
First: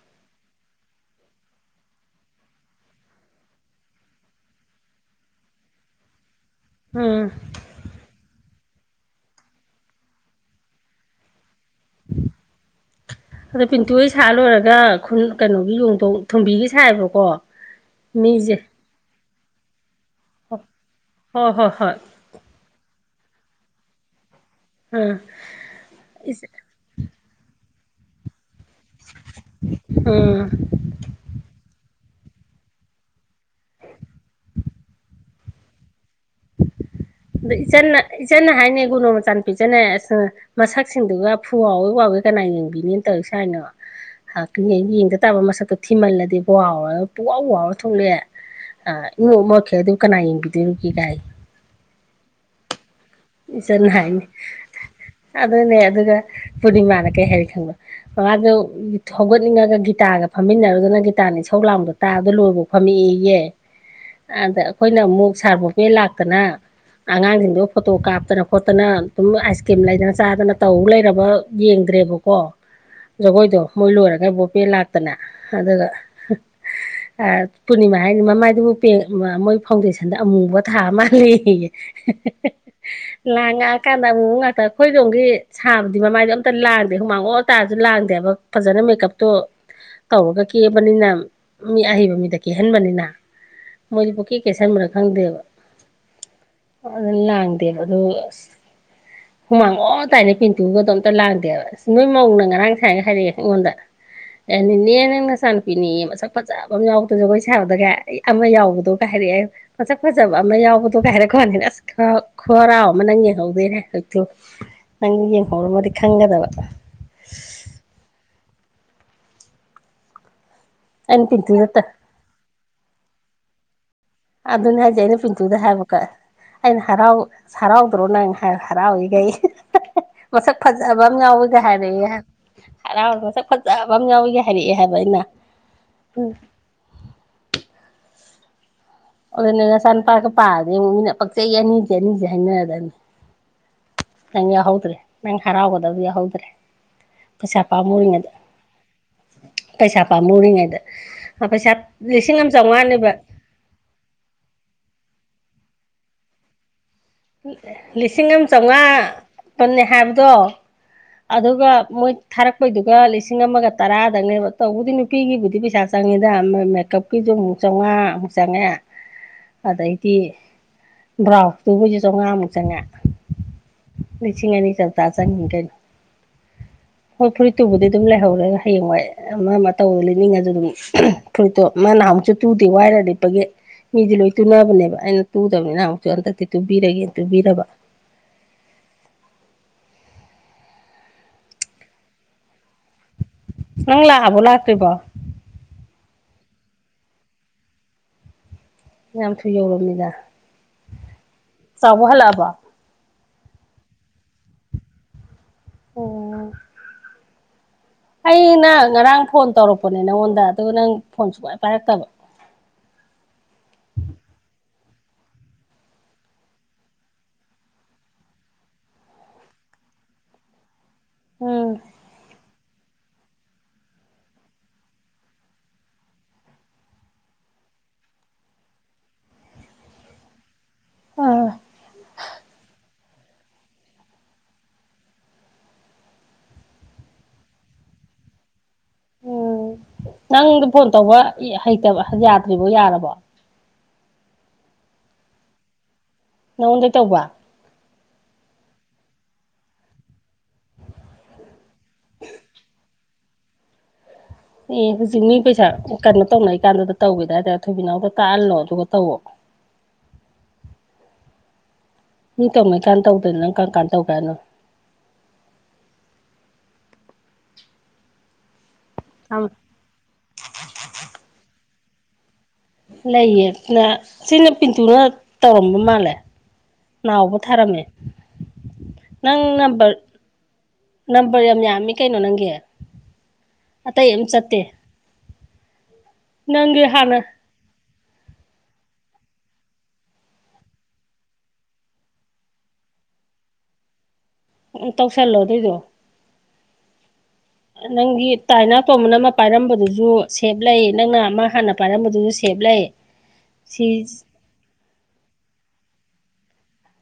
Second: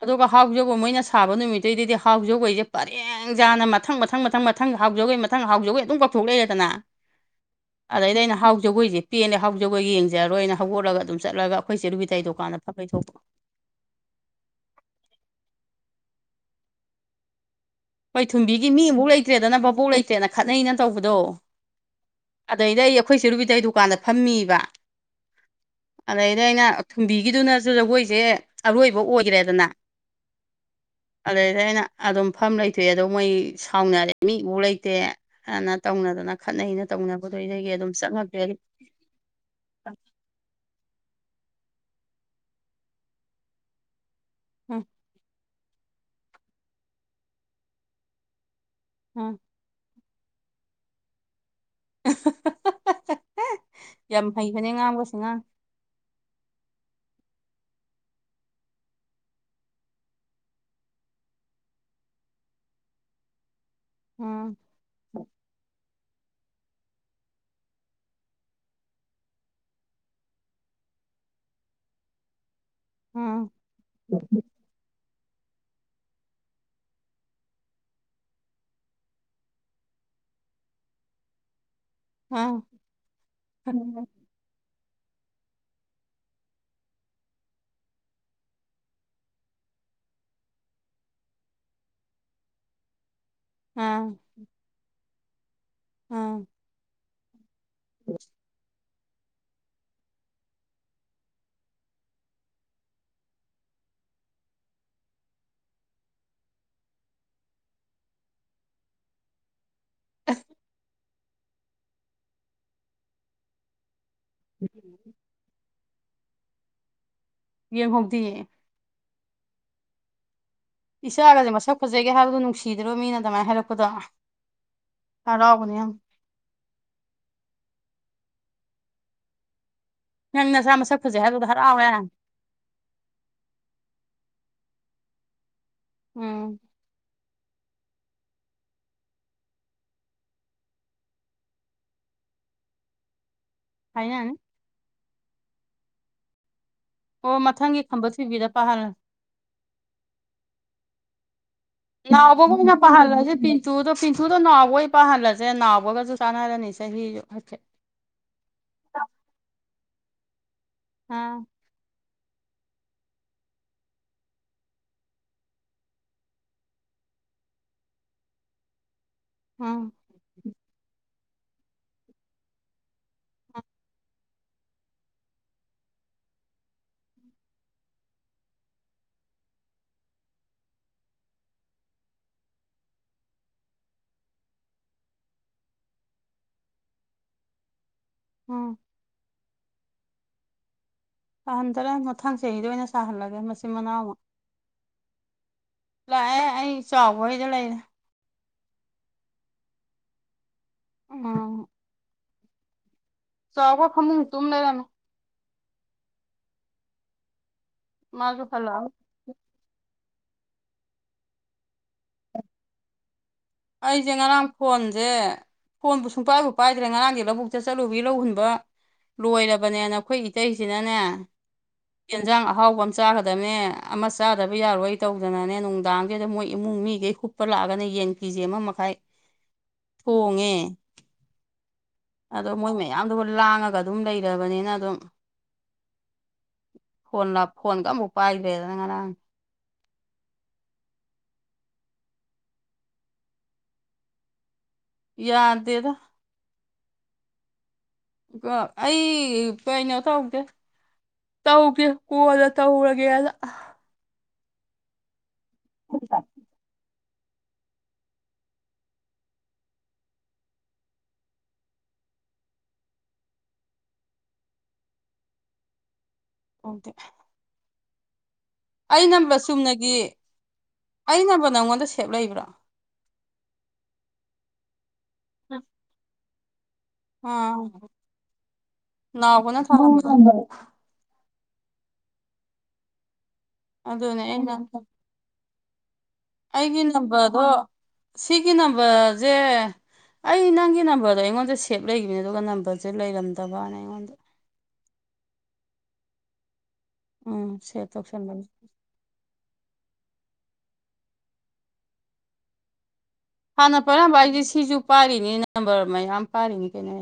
ꯑꯗꯨꯒ ꯍꯥꯎ ꯖꯒꯣꯏ ꯃꯣꯏꯅ ꯁꯥꯕ ꯅꯨꯃꯤꯠꯇꯨꯗꯗꯤ ꯍꯥꯎ ꯖꯒꯩꯁꯦ ꯄꯔꯦꯡꯖꯥꯅ ꯃꯊꯪ ꯃꯊꯪ ꯃꯊꯪ ꯃꯊꯪ ꯍꯥꯎꯖꯕꯩ ꯃꯊꯪ ꯍꯥꯎ ꯖꯒꯣꯏ ꯑꯗꯨꯝ ꯀꯧꯊꯣꯛꯂꯛꯑꯦꯗꯅ ꯎꯝ ꯑꯗꯩꯗ ꯑꯩꯅ ꯍꯥꯎ ꯖꯒꯣꯏꯁꯦ ꯄꯦꯅꯦ ꯍꯥꯎ ꯖꯒꯣꯏ ꯌꯦꯡꯖꯔꯣꯏꯅ ꯍꯧꯒꯠꯂꯒ ꯑꯗꯨꯝ ꯆꯠꯂꯒ ꯑꯩꯈꯣꯏꯁꯦꯔꯨꯕꯤꯇꯥꯏ ꯗꯨꯀꯥꯟꯗ ꯐꯛ ꯀꯩ ꯊꯣꯛꯄ ꯑꯗ ꯄꯤꯟꯇꯨ ꯍꯣꯏ ꯁꯥ ꯂꯣꯏꯔꯒ ꯈꯨꯟ ꯀꯩꯅꯣꯒꯤ ꯌꯣꯡꯊꯣꯡ ꯊꯨꯝꯕꯤꯒꯤ ꯁꯥꯏꯌꯦꯕꯀꯣ ꯄꯣꯏꯊꯨꯝꯕꯤꯒꯤ ꯃꯤ ꯑꯃꯨꯛ ꯂꯩꯇ꯭ꯔꯦꯗꯅ ꯚꯕꯣꯛ ꯂꯩ ꯇꯦꯅ ꯈꯠꯅꯩꯅ ꯇꯧꯕꯗꯣ ꯍꯣꯏ ꯍꯣꯏ ꯍꯣꯏ ꯑꯗꯩꯗ ꯑꯩ ꯑꯩꯈꯣꯏꯁꯤ ꯔꯨꯕꯤꯇꯩꯩ ꯗꯨꯀꯥꯟꯗ ꯐꯝꯃꯤꯕ ꯕ ꯑꯥ ꯑꯗꯩꯗ ꯑꯩꯅ ꯊꯨꯝꯕꯤꯒꯤꯗꯨꯅꯁꯨ ꯖꯒꯣꯏꯁꯦ ꯑꯔꯣꯏꯕ ꯑꯣꯏꯈ꯭ꯔꯦꯗꯅ ꯑꯥ ꯑꯗꯨꯗꯩꯗꯤ ꯑꯩꯅ ꯑꯗꯨꯝ ꯐꯝ ꯂꯩ ꯊꯣꯛꯑ ꯑꯗꯣ ꯃꯣꯏ ꯁꯥꯎꯅꯔꯦ ꯃꯤꯕꯨ ꯂꯩꯇꯦ ꯍꯥꯏꯅ ꯇꯧꯅꯗꯅ ꯈꯠꯅꯩꯅ ꯇꯧꯅ ꯑꯗꯨ ꯏꯆꯟꯅ ꯏꯆꯟꯅ ꯍꯥꯏꯅ ꯒꯨꯅꯨ ꯃꯆꯥꯟ ꯄꯤꯖꯅ ꯑꯁ ꯃꯁꯛꯁꯤꯡꯗꯨꯒ ꯊꯨꯋꯎꯋꯦ ꯋꯥꯎꯋꯦ ꯀꯅꯥ ꯌꯦꯡꯕꯤꯅꯤꯅ ꯇꯧꯔꯤꯁ ꯍꯥꯏꯅ ꯎꯝ ꯌꯦꯡꯗ ꯇꯥꯕ ꯃꯁꯛ ꯊꯤꯃꯜꯂꯗꯤ ꯄꯨꯍꯥꯎ ꯋꯥꯎꯔ ꯊꯣꯛꯂꯛꯑꯦ ꯎꯝ ꯏꯉꯣꯛ ꯃꯣꯠꯈꯩ ꯀꯅꯥ ꯌꯦꯡꯕꯤꯗꯣꯏꯔꯨꯒꯦ ꯒꯥꯏ ꯑ ꯍ ꯍ ꯍ ꯏꯆꯟ ꯍꯥꯏꯅꯤ ꯉꯥꯡꯕꯁꯦ ꯉꯥꯡ ꯑꯗꯨꯅꯦ ꯑꯗꯨꯒ ꯄꯨꯅꯤꯃꯥꯅ ꯀꯩ ꯍꯥꯏꯔꯤ ꯈꯪꯕꯣ ꯃꯉꯥꯗꯨ ꯍꯧꯒꯠꯅꯤꯡꯉꯒ ꯒꯤꯇꯥꯔꯒ ꯐꯝꯃꯤꯟꯅꯔꯨꯗꯅ ꯒꯤꯇꯥꯔꯅ ꯁꯧ ꯂꯥꯡꯗꯣ ꯇꯥꯔ ꯥꯗ ꯂꯣꯏꯕ ꯐꯝꯃꯛꯏꯌꯦꯦ ꯎꯝ ꯑꯗ ꯑꯩꯈꯣꯏꯅ ꯑꯃꯨꯛ ꯁꯥꯔ ꯣꯕꯦ ꯂꯥꯛꯇꯅ ꯑꯉꯥꯡꯁꯤꯡꯗꯣ ꯐꯣꯇꯣ ꯀꯥꯞꯇꯅ ꯈꯣꯠꯇꯅ ꯑꯗꯨꯝ ꯑꯥꯏꯁ ꯀ꯭ꯔꯤꯝ ꯂꯩꯗꯅ ꯆꯥꯗꯅ ꯇꯧ ꯂꯩꯔꯕ ꯌꯦꯡꯗ꯭ꯔꯦꯕꯀꯣ ꯎꯝ ꯖꯒꯣꯏꯗꯣ ꯃꯣꯏ ꯂꯣꯏꯔꯒ ꯕꯣꯄꯦ ꯂꯥꯛꯇꯅ ꯑꯗꯨꯒ ꯄꯨꯔꯅꯤꯃꯥ ꯍꯥꯏꯅꯤ ꯃꯃꯥꯏꯗꯨꯕꯨ ꯃꯣꯏ ꯐꯥꯎꯟꯗꯦꯁꯟꯗ ꯑꯃꯨꯕ ꯊꯥ ꯑꯃ ꯂꯩꯌꯦ ꯎꯝ ꯂꯥꯡꯉꯥ ꯀꯥꯟꯗ ꯃꯉꯇ ꯑꯩꯈꯣꯏꯗꯣꯝꯒꯤ ꯁꯥꯕꯗꯤ ꯃꯃꯥꯏꯗꯣ ꯑꯝꯇ ꯂꯥꯡꯗꯦ ꯍꯨꯃꯥꯡ ꯑꯣ ꯇꯥꯔꯁꯨ ꯂꯥꯡꯗꯦꯕ ꯐꯖꯅ ꯃꯦꯀꯞꯇꯣ ꯇꯧꯔꯒ ꯀꯦꯕꯅꯤꯅ ꯃꯤ ꯑꯍꯩꯕ ꯃꯤꯗ ꯀꯦꯍꯟꯕꯅꯤꯅ ꯃꯣꯏꯗꯤ ꯄꯨ ꯀꯦ ꯀꯩ ꯁꯟꯝꯕ꯭ꯔꯥ ꯈꯪꯗꯦꯕ ꯑꯥ ꯑꯗꯨꯅ ꯂꯥꯡꯗꯦꯕ ꯑꯗꯨ ꯑꯁ ꯍꯨꯃꯥꯡ ꯑꯣꯔ ꯇꯥꯏꯅꯦ ꯄꯤꯟꯇꯨꯒꯗꯣ ꯑꯝꯇ ꯂꯥꯡꯗꯦꯕ ꯑꯁ ꯅꯣꯏ ꯑꯦꯅꯦꯅꯦ ꯅꯪ ꯅꯆꯥꯅꯨꯄꯤꯅꯦ ꯃꯁꯛ ꯐꯖꯕ ꯑꯃ ꯌꯥꯎꯗ꯭ꯔ ꯖꯒꯣꯏ ꯁꯥꯕꯗꯒ ꯑꯩ ꯑꯃ ꯌꯥꯎꯕꯗꯣ ꯀꯩ ꯍꯥꯏ ꯗꯤ ꯑꯩ ꯐꯁꯛ ꯐꯖꯕ ꯑꯃ ꯌꯥꯎꯕꯗꯣ ꯀꯥꯏꯔꯦꯀꯣꯅꯦ ꯑꯁ ꯈꯔꯥꯎ ꯑꯃ ꯅꯪ ꯌꯦꯡꯍꯧꯗꯣꯏꯅꯦ ꯑꯗꯨ ꯅꯪ ꯌꯦꯡꯍꯧꯔꯝꯃꯗꯤ ꯈꯪꯒꯗꯕ ꯌꯦ ꯍꯛꯗꯤꯑ ꯑꯩꯅ ꯏꯆꯥꯒꯁꯦ ꯃꯁꯛ ꯄꯤꯟꯇꯨꯗ ꯐꯖꯒꯦ ꯍꯥꯏꯕꯗꯨꯣ ꯅꯨꯡꯁꯤꯗ꯭ꯔꯣ ꯃꯤꯅ ꯑꯗꯨꯃꯥꯏꯅ ꯍꯥꯏꯔꯛꯄꯗꯣ ꯑꯗꯨꯅꯤ ꯍꯥꯏꯁꯦ ꯑꯩꯅ ꯄꯤꯟꯇꯨꯗ ꯍꯔꯥꯎꯕꯅꯦ ꯌꯥꯝ ꯍꯥꯏꯕꯀ ꯑꯩꯅ ꯍꯔꯥꯎ ꯍꯔꯥꯎ ꯄ꯭ꯔꯣ ꯅꯪ ꯍꯥꯏ ꯍꯔ ꯑꯣꯏꯒ ꯅꯪ ꯃꯁꯛ ꯅꯆꯥ ꯐꯖꯕ ꯑꯃ ꯐꯖꯩ ꯍꯥꯏꯕꯗꯣ ꯌꯥꯎꯋꯤꯒ ꯍꯔꯥꯎꯔꯦ ꯍꯥꯏꯔꯏ ꯍꯔꯥꯎ ꯃꯁꯛ ꯐꯖꯕ ꯑꯃ ꯌꯥꯎꯏꯒ ꯍꯥꯏꯔꯛꯑꯦ ꯍꯥꯏꯕ ꯑꯩꯅ ꯎꯝ ꯑꯗꯨꯅ ꯅꯆꯥꯄꯥꯄꯥꯛꯀ ꯄꯥꯔꯗꯤ ꯑꯃꯨꯛ ꯃꯤꯅ ꯄꯛꯆꯩ ꯑꯅꯤꯁꯦ ꯑꯅꯤꯁꯦ ꯍꯥꯏꯅꯔꯗꯅꯤ ꯍꯥꯏꯅꯅꯤ ꯅꯪ ꯌꯥ ꯍꯧꯗ꯭ꯔꯔꯤ ꯅꯪ ꯍꯔꯥꯎꯒꯗꯕ ꯌꯥ ꯍꯧꯗ꯭ꯔꯔꯤ ꯑꯣ ꯄꯩꯁꯥ ꯃꯊꯪꯒꯤ ꯈꯝꯕ ꯄꯥꯝꯃꯨꯔꯤꯉꯗ ꯊꯣꯏꯕꯤꯗ ꯄꯥꯍꯜꯂꯣ ꯄꯩꯁꯥ ꯄꯥꯝꯃꯨꯔꯤꯉꯩꯗ ꯄꯩꯁꯥ ꯂꯤꯁꯤꯡ ꯑꯃ ꯅꯅꯥꯕꯣꯕꯨ ꯏꯅ ꯆꯥꯝꯃꯉꯥꯅꯦꯕ ꯄꯥꯔꯂꯁꯤꯦ ꯄꯟꯊꯨꯗ ꯄꯤꯡꯊꯨꯗ ꯅꯅꯥꯕꯣ ꯄꯍꯜꯂꯁꯦ ꯅꯥꯎꯕꯒꯁꯨ ꯆꯥꯟꯅꯔꯅꯤꯁꯦ ꯂꯤꯁꯤꯡ ꯑꯃ ꯆꯥꯝꯃꯉꯥ ꯀꯟꯅꯦ ꯍꯥꯏꯕꯗꯣ ꯑꯥ ꯑꯗꯨꯒ ꯃꯣꯏ ꯊꯥꯔꯛꯄꯩꯗꯨꯒ ꯂꯤꯁꯤꯡ ꯑꯃꯒ ꯇꯔꯥꯗꯪꯅꯦꯕ ꯇꯧꯕꯗꯤ ꯅꯨꯄꯤꯒꯤꯕꯨꯗꯤ ꯄꯩꯁꯥ ꯆꯪꯉꯤꯗ ꯃꯦꯀꯞꯀꯤ ꯃꯨꯛ ꯆꯥꯝꯃꯉꯥꯃꯨꯛ ꯆꯪꯉꯦ ꯎꯝ ꯑꯗꯩꯗꯤ ꯕ꯭ꯔꯥꯎꯇꯨꯕꯨꯁꯨ ꯆꯥꯝꯃꯉꯥꯃꯨꯛ ꯆꯪꯉꯛ ꯂꯤꯁꯤꯡ ꯑꯅꯤ ꯆꯝꯥ ꯆꯪꯈꯤꯟ ꯀꯩꯅꯣ [inaudible] ꯍꯣꯏ ꯐꯨꯔꯤꯠꯇꯨꯕꯨꯗꯤ ꯑꯗꯨꯝ ꯂꯩꯍꯧꯔꯦ ꯍꯌꯦꯡꯋꯥꯏ ꯑꯃ ꯑꯃ ꯇꯧꯕ ꯂꯤꯅꯤꯡꯉꯁꯨ ꯑꯗꯨꯝ ꯐꯨꯔꯤꯠꯇꯣ ꯃꯥꯅ ꯨꯛ ꯇꯨꯗꯦ ꯋꯥꯏꯔ ꯂꯤꯦꯞꯄꯒꯤ ꯃꯤꯗꯤ ꯂꯣꯏ ꯇꯨꯅꯕꯅꯦꯕ ꯑꯩꯅ ꯇꯨꯗꯕꯅꯤꯅ ꯑꯃꯨꯛꯁꯨ ꯍꯟꯗꯛꯇꯤ ꯄꯔꯒꯦ ꯇꯨꯕꯤꯔꯕ ꯎꯝ ꯇꯥꯍꯟꯗꯔꯦ ꯃꯊꯥꯡꯁꯦꯩꯗ ꯑꯣꯏꯅ ꯁꯥꯍꯜꯂꯒꯦ ꯃꯆꯤꯟ ꯃꯅꯥꯎ ꯑꯃ ꯅꯪꯪꯂꯥꯛꯑꯕꯣ ꯂꯥꯛꯇꯣꯏꯔꯤꯕ ꯂꯥꯛꯑꯦ ꯑꯩ ꯆꯥꯎꯕꯩꯗ ꯂꯩꯔꯦ ꯌꯥꯝ ꯊꯨ ꯌꯧꯔꯕꯝꯃꯤꯗ ꯎꯝ ꯆꯥꯎꯕ ꯍꯜꯂꯛꯑꯕ ꯆꯥꯎꯕ ꯐꯪꯗꯅꯤ ꯇꯝ ꯂꯩꯔꯅꯤ ꯑꯣ ꯃꯥꯁꯨ ꯑꯩꯅ ꯍꯜꯂꯛꯑꯝ ꯉꯔꯥꯡ ꯐꯣꯟ ꯇꯧꯔꯛꯄ ꯅꯦ ꯅꯪꯉꯣꯟꯗ ꯑꯗꯨꯒ ꯅꯪ ꯐꯣꯟꯁꯨ ꯀ ꯄꯥꯏꯔꯛꯇꯕ ꯑꯩꯁꯦ ꯉꯔꯥꯡ ꯐꯣꯟꯁꯦ ꯐꯣꯟꯕꯨ ꯁꯨꯡꯄꯥꯏꯕꯨ ꯄꯥꯏꯗ꯭ꯔꯦ ꯉꯔꯥꯡꯗꯤ ꯂꯧꯕꯨꯛꯇ ꯆꯠꯂꯨꯕꯤ ꯂꯧꯍꯨꯟꯕ ꯂꯣꯏꯔꯕꯅꯦ ꯅꯈꯣꯏ ꯏꯇꯩꯁꯤꯅꯅꯦ ꯎꯝ ꯑꯦꯦꯟꯁꯥꯡ ꯑꯍꯥꯎꯕ ꯆꯥꯒꯗꯕꯅꯦ ꯑꯃ ꯆꯥꯗꯕ ꯌꯥꯔꯣꯏ ꯇꯧꯗꯅꯅꯦ ꯅꯨꯡꯗꯥꯡꯒꯤꯗ ꯃꯣꯏ ꯏꯃꯨꯡ ꯃꯤꯈꯩ ꯍꯨꯞꯄ ꯂꯥꯛꯑꯒꯅ ꯌꯦꯟ ꯀꯦꯖꯤ ꯑꯃ ꯃꯈꯥꯏ ꯊꯣꯡꯉꯦ ꯑꯥ ꯃꯗ ꯂꯥꯡꯉꯒ ꯑꯗꯨꯝ ꯂꯩꯔꯕꯅꯤꯅ ꯑꯗꯨꯝ ꯐꯣꯟ ꯐꯣꯟꯒ ꯑꯃꯨꯛ ꯄꯥꯏꯗ꯭ꯔꯦꯗꯅ ꯉꯔꯥꯡ ꯎ ꯅꯪꯗ ꯐꯣꯟ ꯇꯧꯕ ꯍꯩꯇꯕ ꯌꯥꯗ꯭ꯔꯤꯕꯣ ꯌꯥꯔꯕꯣ ꯌꯥꯔꯗꯗ ꯅꯉꯣꯟꯗꯩ ꯇꯧꯕ ꯑꯩ ꯀꯩꯅꯣ ꯇꯧꯗꯦ ꯇꯎꯒ ꯀꯨꯋꯥꯗ ꯇꯥꯎꯒ ꯑꯦ ꯍꯧꯖꯤꯛ ꯃꯤ ꯄꯩꯁꯥ ꯀꯩꯅꯣ ꯇꯧꯅꯩ ꯀꯥꯟꯗꯨꯗ ꯇꯧꯒꯦꯗ ꯍꯥꯏꯇꯥꯔꯦ ꯑꯊꯣꯏꯕꯤꯅꯥꯎꯗ ꯇꯥꯛꯍꯜꯂꯣ ꯑꯗꯨꯒ ꯇꯧꯋꯣ ꯃꯤ ꯇꯧꯃꯩ ꯀꯥꯟ ꯇꯧꯗꯅ ꯅꯪ ꯀꯔ ꯀꯥꯟ ꯇꯧꯈ꯭ꯔꯅꯣ ꯑꯣꯗꯦ ꯑꯩ ꯌꯥꯝ ꯅꯝꯕꯔ ꯆꯨꯝꯅꯒꯤ ꯑꯩ ꯅꯝꯕꯔ ꯅꯪꯉꯣꯟꯗ ꯁꯦꯞ ꯂꯩꯕ꯭ꯔꯣ ꯂꯩꯌꯦ ꯁꯤꯅ ꯄꯤꯟꯇꯨꯅ ꯇꯧꯔꯝꯕ ꯃꯥꯜꯂꯦ ꯅꯥꯕꯨ ꯊꯥꯔꯝꯃꯦ ꯅꯅꯥꯕꯨꯅ ꯊ ꯕꯔ ꯌꯥꯝ ꯌꯥꯝꯃꯤ ꯀꯩꯅꯣ ꯅꯪꯒꯤ ꯑꯗꯨ ꯑꯇꯩ ꯑꯝ ꯑꯗꯨꯅꯦ ꯆꯠꯇꯦ ꯑꯩꯒꯤ ꯅꯪꯒꯤ ꯍꯥꯟꯅ ꯅꯝꯕꯔꯗꯣ ꯁꯤꯒꯤ ꯅꯝꯕꯔꯁꯦ ꯑꯩ ꯅꯪꯒꯤ ꯅꯝꯕꯔꯗꯣ ꯑꯩꯉꯣꯟꯗ ꯁꯦꯞ ꯂꯩꯈꯤꯕꯅꯦ ꯑꯗꯨꯒ ꯅꯝꯕꯔꯁꯦ ꯂꯩꯔꯝꯗꯕꯅ ꯑꯩꯉꯣꯟꯗ ꯎꯝ ꯇꯧꯁꯜꯂꯣ ꯑꯗꯨꯏꯗꯣ ꯎꯝ ꯁꯦꯞ ꯅꯪꯒꯤ ꯇꯧꯁꯟꯕꯅꯤ ꯇꯥꯏꯅꯥ ꯄꯣꯃꯟ ꯑꯃ ꯄꯥꯏꯔꯝꯕꯗꯨꯁꯨ ꯑꯗꯨ ꯁꯦꯞ ꯂꯩ ꯅꯪꯅ ꯑꯃ ꯍꯥꯟꯅ ꯄꯥꯏꯔꯝꯕꯗꯨꯁꯨ ꯁꯦꯞ ꯂꯩ ꯍꯥꯟꯅ ꯁꯤ ꯐꯔꯝꯕ ꯑꯩꯗꯤ ꯁꯤꯁꯨ ꯄꯥꯔꯤꯅꯤ ꯅꯝꯕꯔ ꯃꯌꯥꯝ ꯄꯥꯔꯤꯅꯤ ꯀꯩꯅꯣ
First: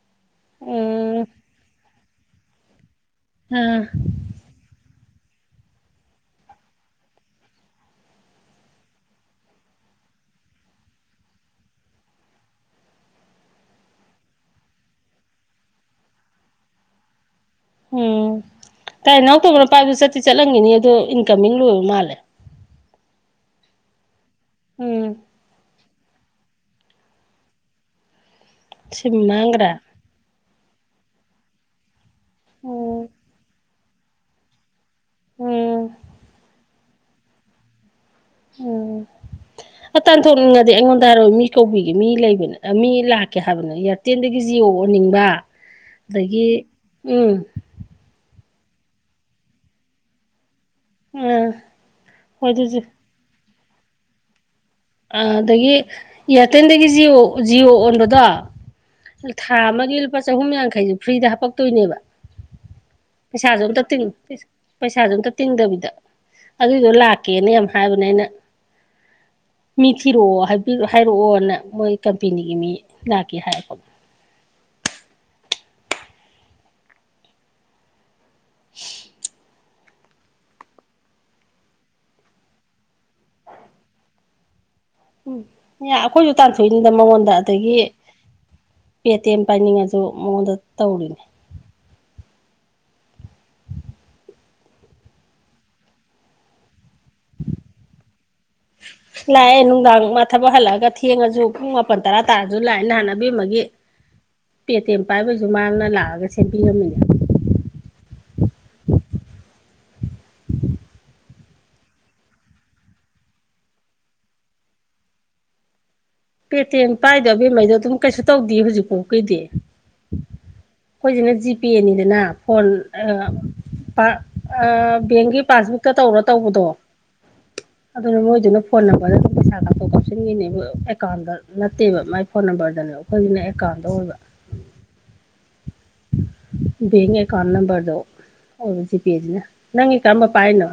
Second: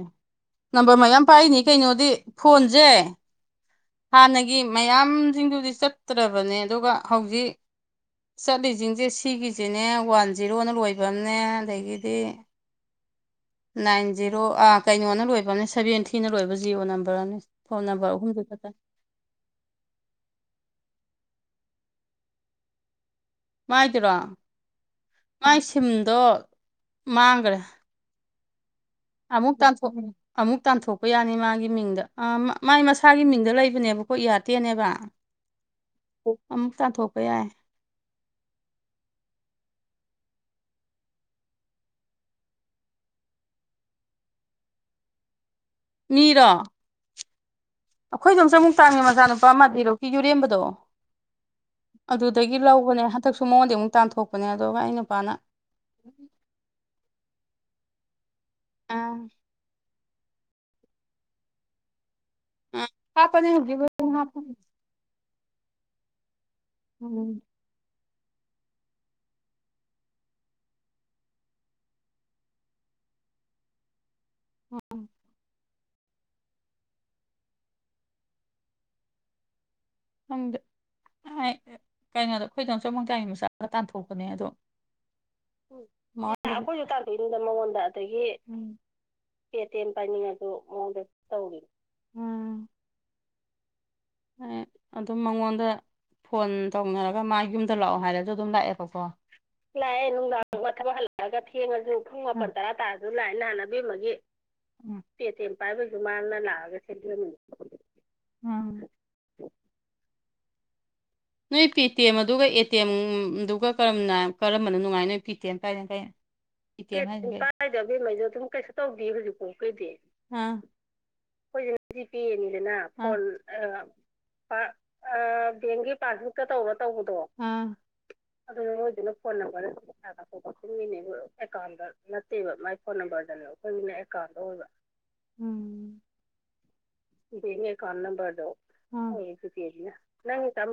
ꯅꯝꯕꯔ ꯎꯝ ꯃꯌꯥꯝ ꯄꯥꯏꯔꯤꯅꯤ ꯀꯩꯅꯣꯗꯤ ꯐꯣꯟꯁꯦ ꯑꯥ ꯍꯥꯟꯅꯒꯤ ꯃꯌꯥꯝꯁꯤꯡꯗꯨꯗꯤ ꯆꯠꯇ꯭ꯔꯕꯅꯦ ꯑꯗꯨꯒ ꯍꯧꯖꯤꯛ ꯆꯠꯂꯤꯁꯤꯡꯁꯦ ꯁꯤꯒꯤꯁꯤꯅꯦ ꯋꯥꯟ ꯖꯤꯔꯣꯅ ꯂꯣꯏꯐꯝꯅꯦ ꯑꯗꯒꯤꯗꯤ ꯅꯥꯏꯟ ꯖꯤꯔꯣ ꯑꯥ ꯀꯩꯅꯣꯅ ꯂꯣꯏꯕꯅꯦ ꯁꯦꯚꯦꯟꯊꯤꯅ ꯂꯣꯏꯕ ꯖꯤꯔꯣ ꯅꯝꯕꯔ ꯑꯅꯤ ꯎꯝ ꯇꯥꯏ ꯏꯅꯥꯎ ꯇꯧꯕꯅ ꯄꯥꯏꯕꯗꯨ ꯆꯠꯇꯤ ꯆꯠꯂꯝꯈꯤꯅꯤ ꯑꯗꯨꯣ ꯀꯃꯤꯅ ꯂꯣꯏꯕ ꯃꯥꯜꯂꯦ ꯃꯥꯏꯗꯨꯔꯣ ꯎꯝ ꯃꯥꯏ ꯁꯤꯝꯗꯣ ꯃꯥꯡꯈ꯭ꯔꯦ ꯁꯤꯝ ꯑꯃꯨꯛ ꯃꯥꯡꯒ꯭ꯔꯦ ꯇꯥꯟꯊꯣꯛ ꯑꯃꯨꯛ ꯇꯥꯟꯊꯣꯛꯄ ꯌꯥꯅꯤ ꯃꯥꯒꯤ ꯃꯤꯡꯗ ꯃꯥꯏ ꯎꯝ ꯃꯁꯥꯒꯤ ꯃꯤꯡꯗ ꯂꯩ ꯁꯤꯕꯅꯦꯕ ꯑꯩꯈ ꯌꯥꯗꯦꯅꯦꯕ ꯎꯝ ꯑꯃꯨꯛ ꯇꯥꯟꯊꯣꯛꯄ ꯌꯥꯏ ꯎꯝ ꯑ ꯇꯥꯟꯊꯣꯛꯅꯤꯡꯉꯗꯤ ꯑꯩꯉꯣꯟꯗ ꯍꯥꯏꯔ ꯃꯤ ꯀꯧꯕꯤꯒꯦ ꯃꯤ ꯂꯩꯕꯅꯦ ꯃꯤ ꯂꯥꯛꯀꯦ ꯍꯥꯏꯕꯅꯦ ꯏꯌꯥꯔꯇꯦꯟꯗꯒꯤ ꯌꯣꯛꯑꯅꯤꯡꯕ ꯑꯗꯒꯤ ꯎꯝ ꯑꯩꯈꯣꯏꯗꯣ ꯑꯃꯝ ꯆ ꯑꯃꯨꯛꯥꯡꯉ ꯃꯆꯥꯅꯨꯄꯥ ꯑꯃ ꯔꯣꯛꯀꯤ ꯌꯨꯔꯦꯝꯕꯗꯣ ꯑꯥ ꯍꯣꯏ ꯑꯗꯨꯗꯒꯤ ꯑꯗꯨꯁꯨ ꯂꯧꯕꯅꯦ ꯍꯟꯗꯛꯁꯨ ꯃꯉꯣꯟꯗ ꯑꯃꯨꯛ ꯇꯥꯟꯊꯣꯛꯄꯅꯦ ꯑꯗꯨꯒ ꯑꯩ ꯑ ꯅꯨꯄꯥꯅ ꯑꯗꯒꯤ ꯏꯌꯥꯔꯇꯦꯜꯗꯒꯤ ꯖꯤꯑꯣ ꯖꯤꯑꯣ ꯑꯣꯟꯕꯗꯣ ꯑꯥ ꯊꯥ ꯑꯃꯒꯤ ꯂꯨꯄꯥ ꯆꯍꯨꯝ ꯌꯥꯡꯈꯩꯗꯨ ꯐ꯭ꯔꯤꯗ ꯍꯥꯞꯄꯛꯇꯣꯏꯅꯦꯕ ꯑꯥ ꯍꯥꯞꯄꯅꯦ ꯄꯩꯁꯥꯁꯨ ꯍꯧꯖꯤꯛ ꯇ ꯂꯣꯏ ꯍꯥꯞꯄꯅꯦ ꯄꯩꯁꯥꯁꯨ ꯇꯤꯡꯗꯕꯤꯗ ꯑꯗꯨꯏꯗꯣ ꯎꯝ ꯂꯥꯛꯀꯦꯅꯦ ꯍꯥꯏꯕꯅꯦ ꯑꯩꯅ ꯃꯤ ꯊꯤꯔꯛꯑꯣ ꯍꯥꯏꯔꯛꯑꯣꯅ ꯃꯣꯏ ꯀꯝꯄꯦꯅꯤꯒꯤ ꯃꯤ ꯂꯥꯛꯀꯦ ꯍꯥꯏꯔꯛꯄ ꯪ ꯀꯩꯅꯣꯗ ꯑꯩꯈꯣꯏꯗ ꯑꯆ ꯃꯪꯆꯥꯒꯤ ꯃꯆꯥꯗ ꯇꯥꯟꯊꯣꯛꯄꯅꯦ ꯑꯗꯣ ꯎꯝ ꯑꯩꯈꯣꯏꯁꯨ ꯇꯥꯛꯄꯤꯣꯛꯏꯅꯤꯗ ꯃꯉꯣꯟꯗ ꯑꯗꯒꯤ ꯄꯦ ꯇꯤ ꯑꯦꯝ ꯄꯥꯏꯅꯤꯡꯉꯁꯨ ꯃꯉꯣꯟꯗ ꯇꯧꯔꯤꯅꯦ ꯎꯝ ꯑꯗꯨꯝ ꯃꯉꯣꯟꯗ ꯐꯣꯟ ꯇꯧꯅꯔꯒ ꯃꯥ ꯌꯨꯝꯗ ꯂꯥꯛꯑꯣ ꯍꯥꯏꯔꯁꯨ ꯑꯗꯨꯝ ꯂꯥꯛꯑꯦꯕꯀꯣ ꯂꯥꯛꯑꯦ ꯃꯥ ꯅꯨꯡꯗꯥꯡ ꯋꯥ ꯊꯕꯛ ꯍꯜꯂꯛꯑꯒ ꯊꯦꯡꯉꯁꯨ ꯄꯨꯡ ꯊꯦꯡꯉꯁꯨ ꯃꯥꯄꯟ ꯇꯔꯥ ꯄꯨꯡ ꯃꯥꯄꯜ ꯇꯔꯥ ꯂꯥꯛꯑꯦ ꯇꯥꯔꯁꯨ ꯅꯍꯥꯟ ꯂꯥꯛꯑꯦ ꯑꯕꯦꯝꯃꯒꯤ ꯅꯍꯥꯟꯕꯤ ꯑꯃꯒꯤ ꯄꯦ ꯇꯤ ꯑꯦꯝ ꯇꯦꯜ ꯃꯥꯅ ꯄꯥꯏꯕꯩꯁꯨ ꯂꯥꯛꯑꯒ ꯃꯥꯅ ꯁꯦꯝꯕꯤꯔꯝꯃꯤꯅꯦ ꯂꯥꯛꯑꯒꯕꯤ ꯎꯝ ꯅꯣꯏ ꯄꯦ ꯇꯤ ꯑꯦꯝ ꯑꯗꯨꯒ ꯑꯦ ꯇꯤ ꯑꯦꯝꯗꯨꯒ ꯀꯔꯝꯅ ꯀꯔꯝꯕꯅ ꯅꯨꯡꯉꯥꯏ ꯅꯣꯏ ꯄꯦ ꯇꯤ ꯑꯦꯝ ꯀꯥꯏꯅ ꯄꯦꯇꯦꯝ ꯄꯥꯏꯗꯣ ꯀꯩꯅꯩꯅꯣ ꯑꯕꯦꯝꯃꯩꯗꯣ ꯑꯗꯨꯝ ꯀꯥꯏꯗꯒꯦꯉꯩꯗꯣ ꯑꯗꯨꯝ ꯀꯩꯁꯨ ꯇꯧꯗꯦ ꯍꯧꯖꯤꯛꯐꯥꯎꯒꯤꯗꯤ ꯍꯧꯖꯤꯛꯐꯥꯎ ꯀꯩꯗꯤ ꯑꯩꯈꯣꯏꯁꯤꯅ ꯑꯩꯈꯣꯏꯅ ꯖꯤꯄꯦꯅꯤꯗꯅ ꯐꯣꯟ ꯖꯤꯄꯦꯅꯤꯗꯅ ꯕꯦꯡꯒꯤ ꯄꯥꯁꯕꯨꯛꯇ ꯐꯒꯤ ꯇꯧꯔ ꯇꯥꯁꯕꯨꯛꯇ ꯇꯧꯕꯗꯣ ꯇꯧꯔ ꯇꯧꯕꯗꯣ ꯑꯗꯨꯅ ꯃꯣꯏꯗꯨꯅ ꯑꯗꯨꯅ ꯐꯣꯟ ꯃꯣꯏꯗꯨꯅ ꯅꯝꯕꯔꯗ ꯑꯗꯨꯝ ꯐꯣꯟ ꯄꯩꯁꯥ ꯀꯥꯞꯊꯣꯛ ꯀꯥꯞꯁꯤꯟꯒꯤꯅꯦꯕ ꯑꯦꯀꯥꯎꯟꯗ ꯅꯝꯕꯔꯥꯗꯤꯟꯒꯤꯅꯦ ꯀꯥꯎꯟꯗ ꯃꯥꯏ ꯐꯣꯟ ꯅꯠꯇꯦꯕ ꯃꯥꯏ ꯐꯣꯟ ꯅꯝꯕꯔꯗꯅꯦꯕ ꯑꯩꯈꯣꯏꯒꯤꯅ ꯅꯝꯕꯔꯗꯅꯦ ꯑꯦꯀꯥꯎꯟꯗ ꯑꯩꯈꯣꯏꯒꯤꯅ ꯑꯦꯀꯥꯎꯟꯗ ꯑꯣꯏꯕ ꯎ ꯕꯦꯡ ꯑꯦꯀꯥꯎꯟ ꯅꯝꯕꯔꯗꯣ ꯑꯣꯏꯕ ꯖꯤꯄꯦꯁꯤꯅ ꯅꯪꯒꯤ ꯀꯔꯝꯕ ꯄꯥꯏꯔꯤꯅꯣ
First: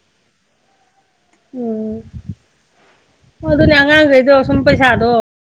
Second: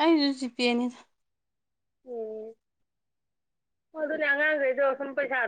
ꯑꯩꯖꯤ ꯄꯅꯤꯗ ꯎꯝ ꯑꯗꯨꯅꯦ ꯑꯉꯥꯡꯈꯩꯗꯣ ꯁꯨꯝ ꯄꯩꯁꯥꯗꯣ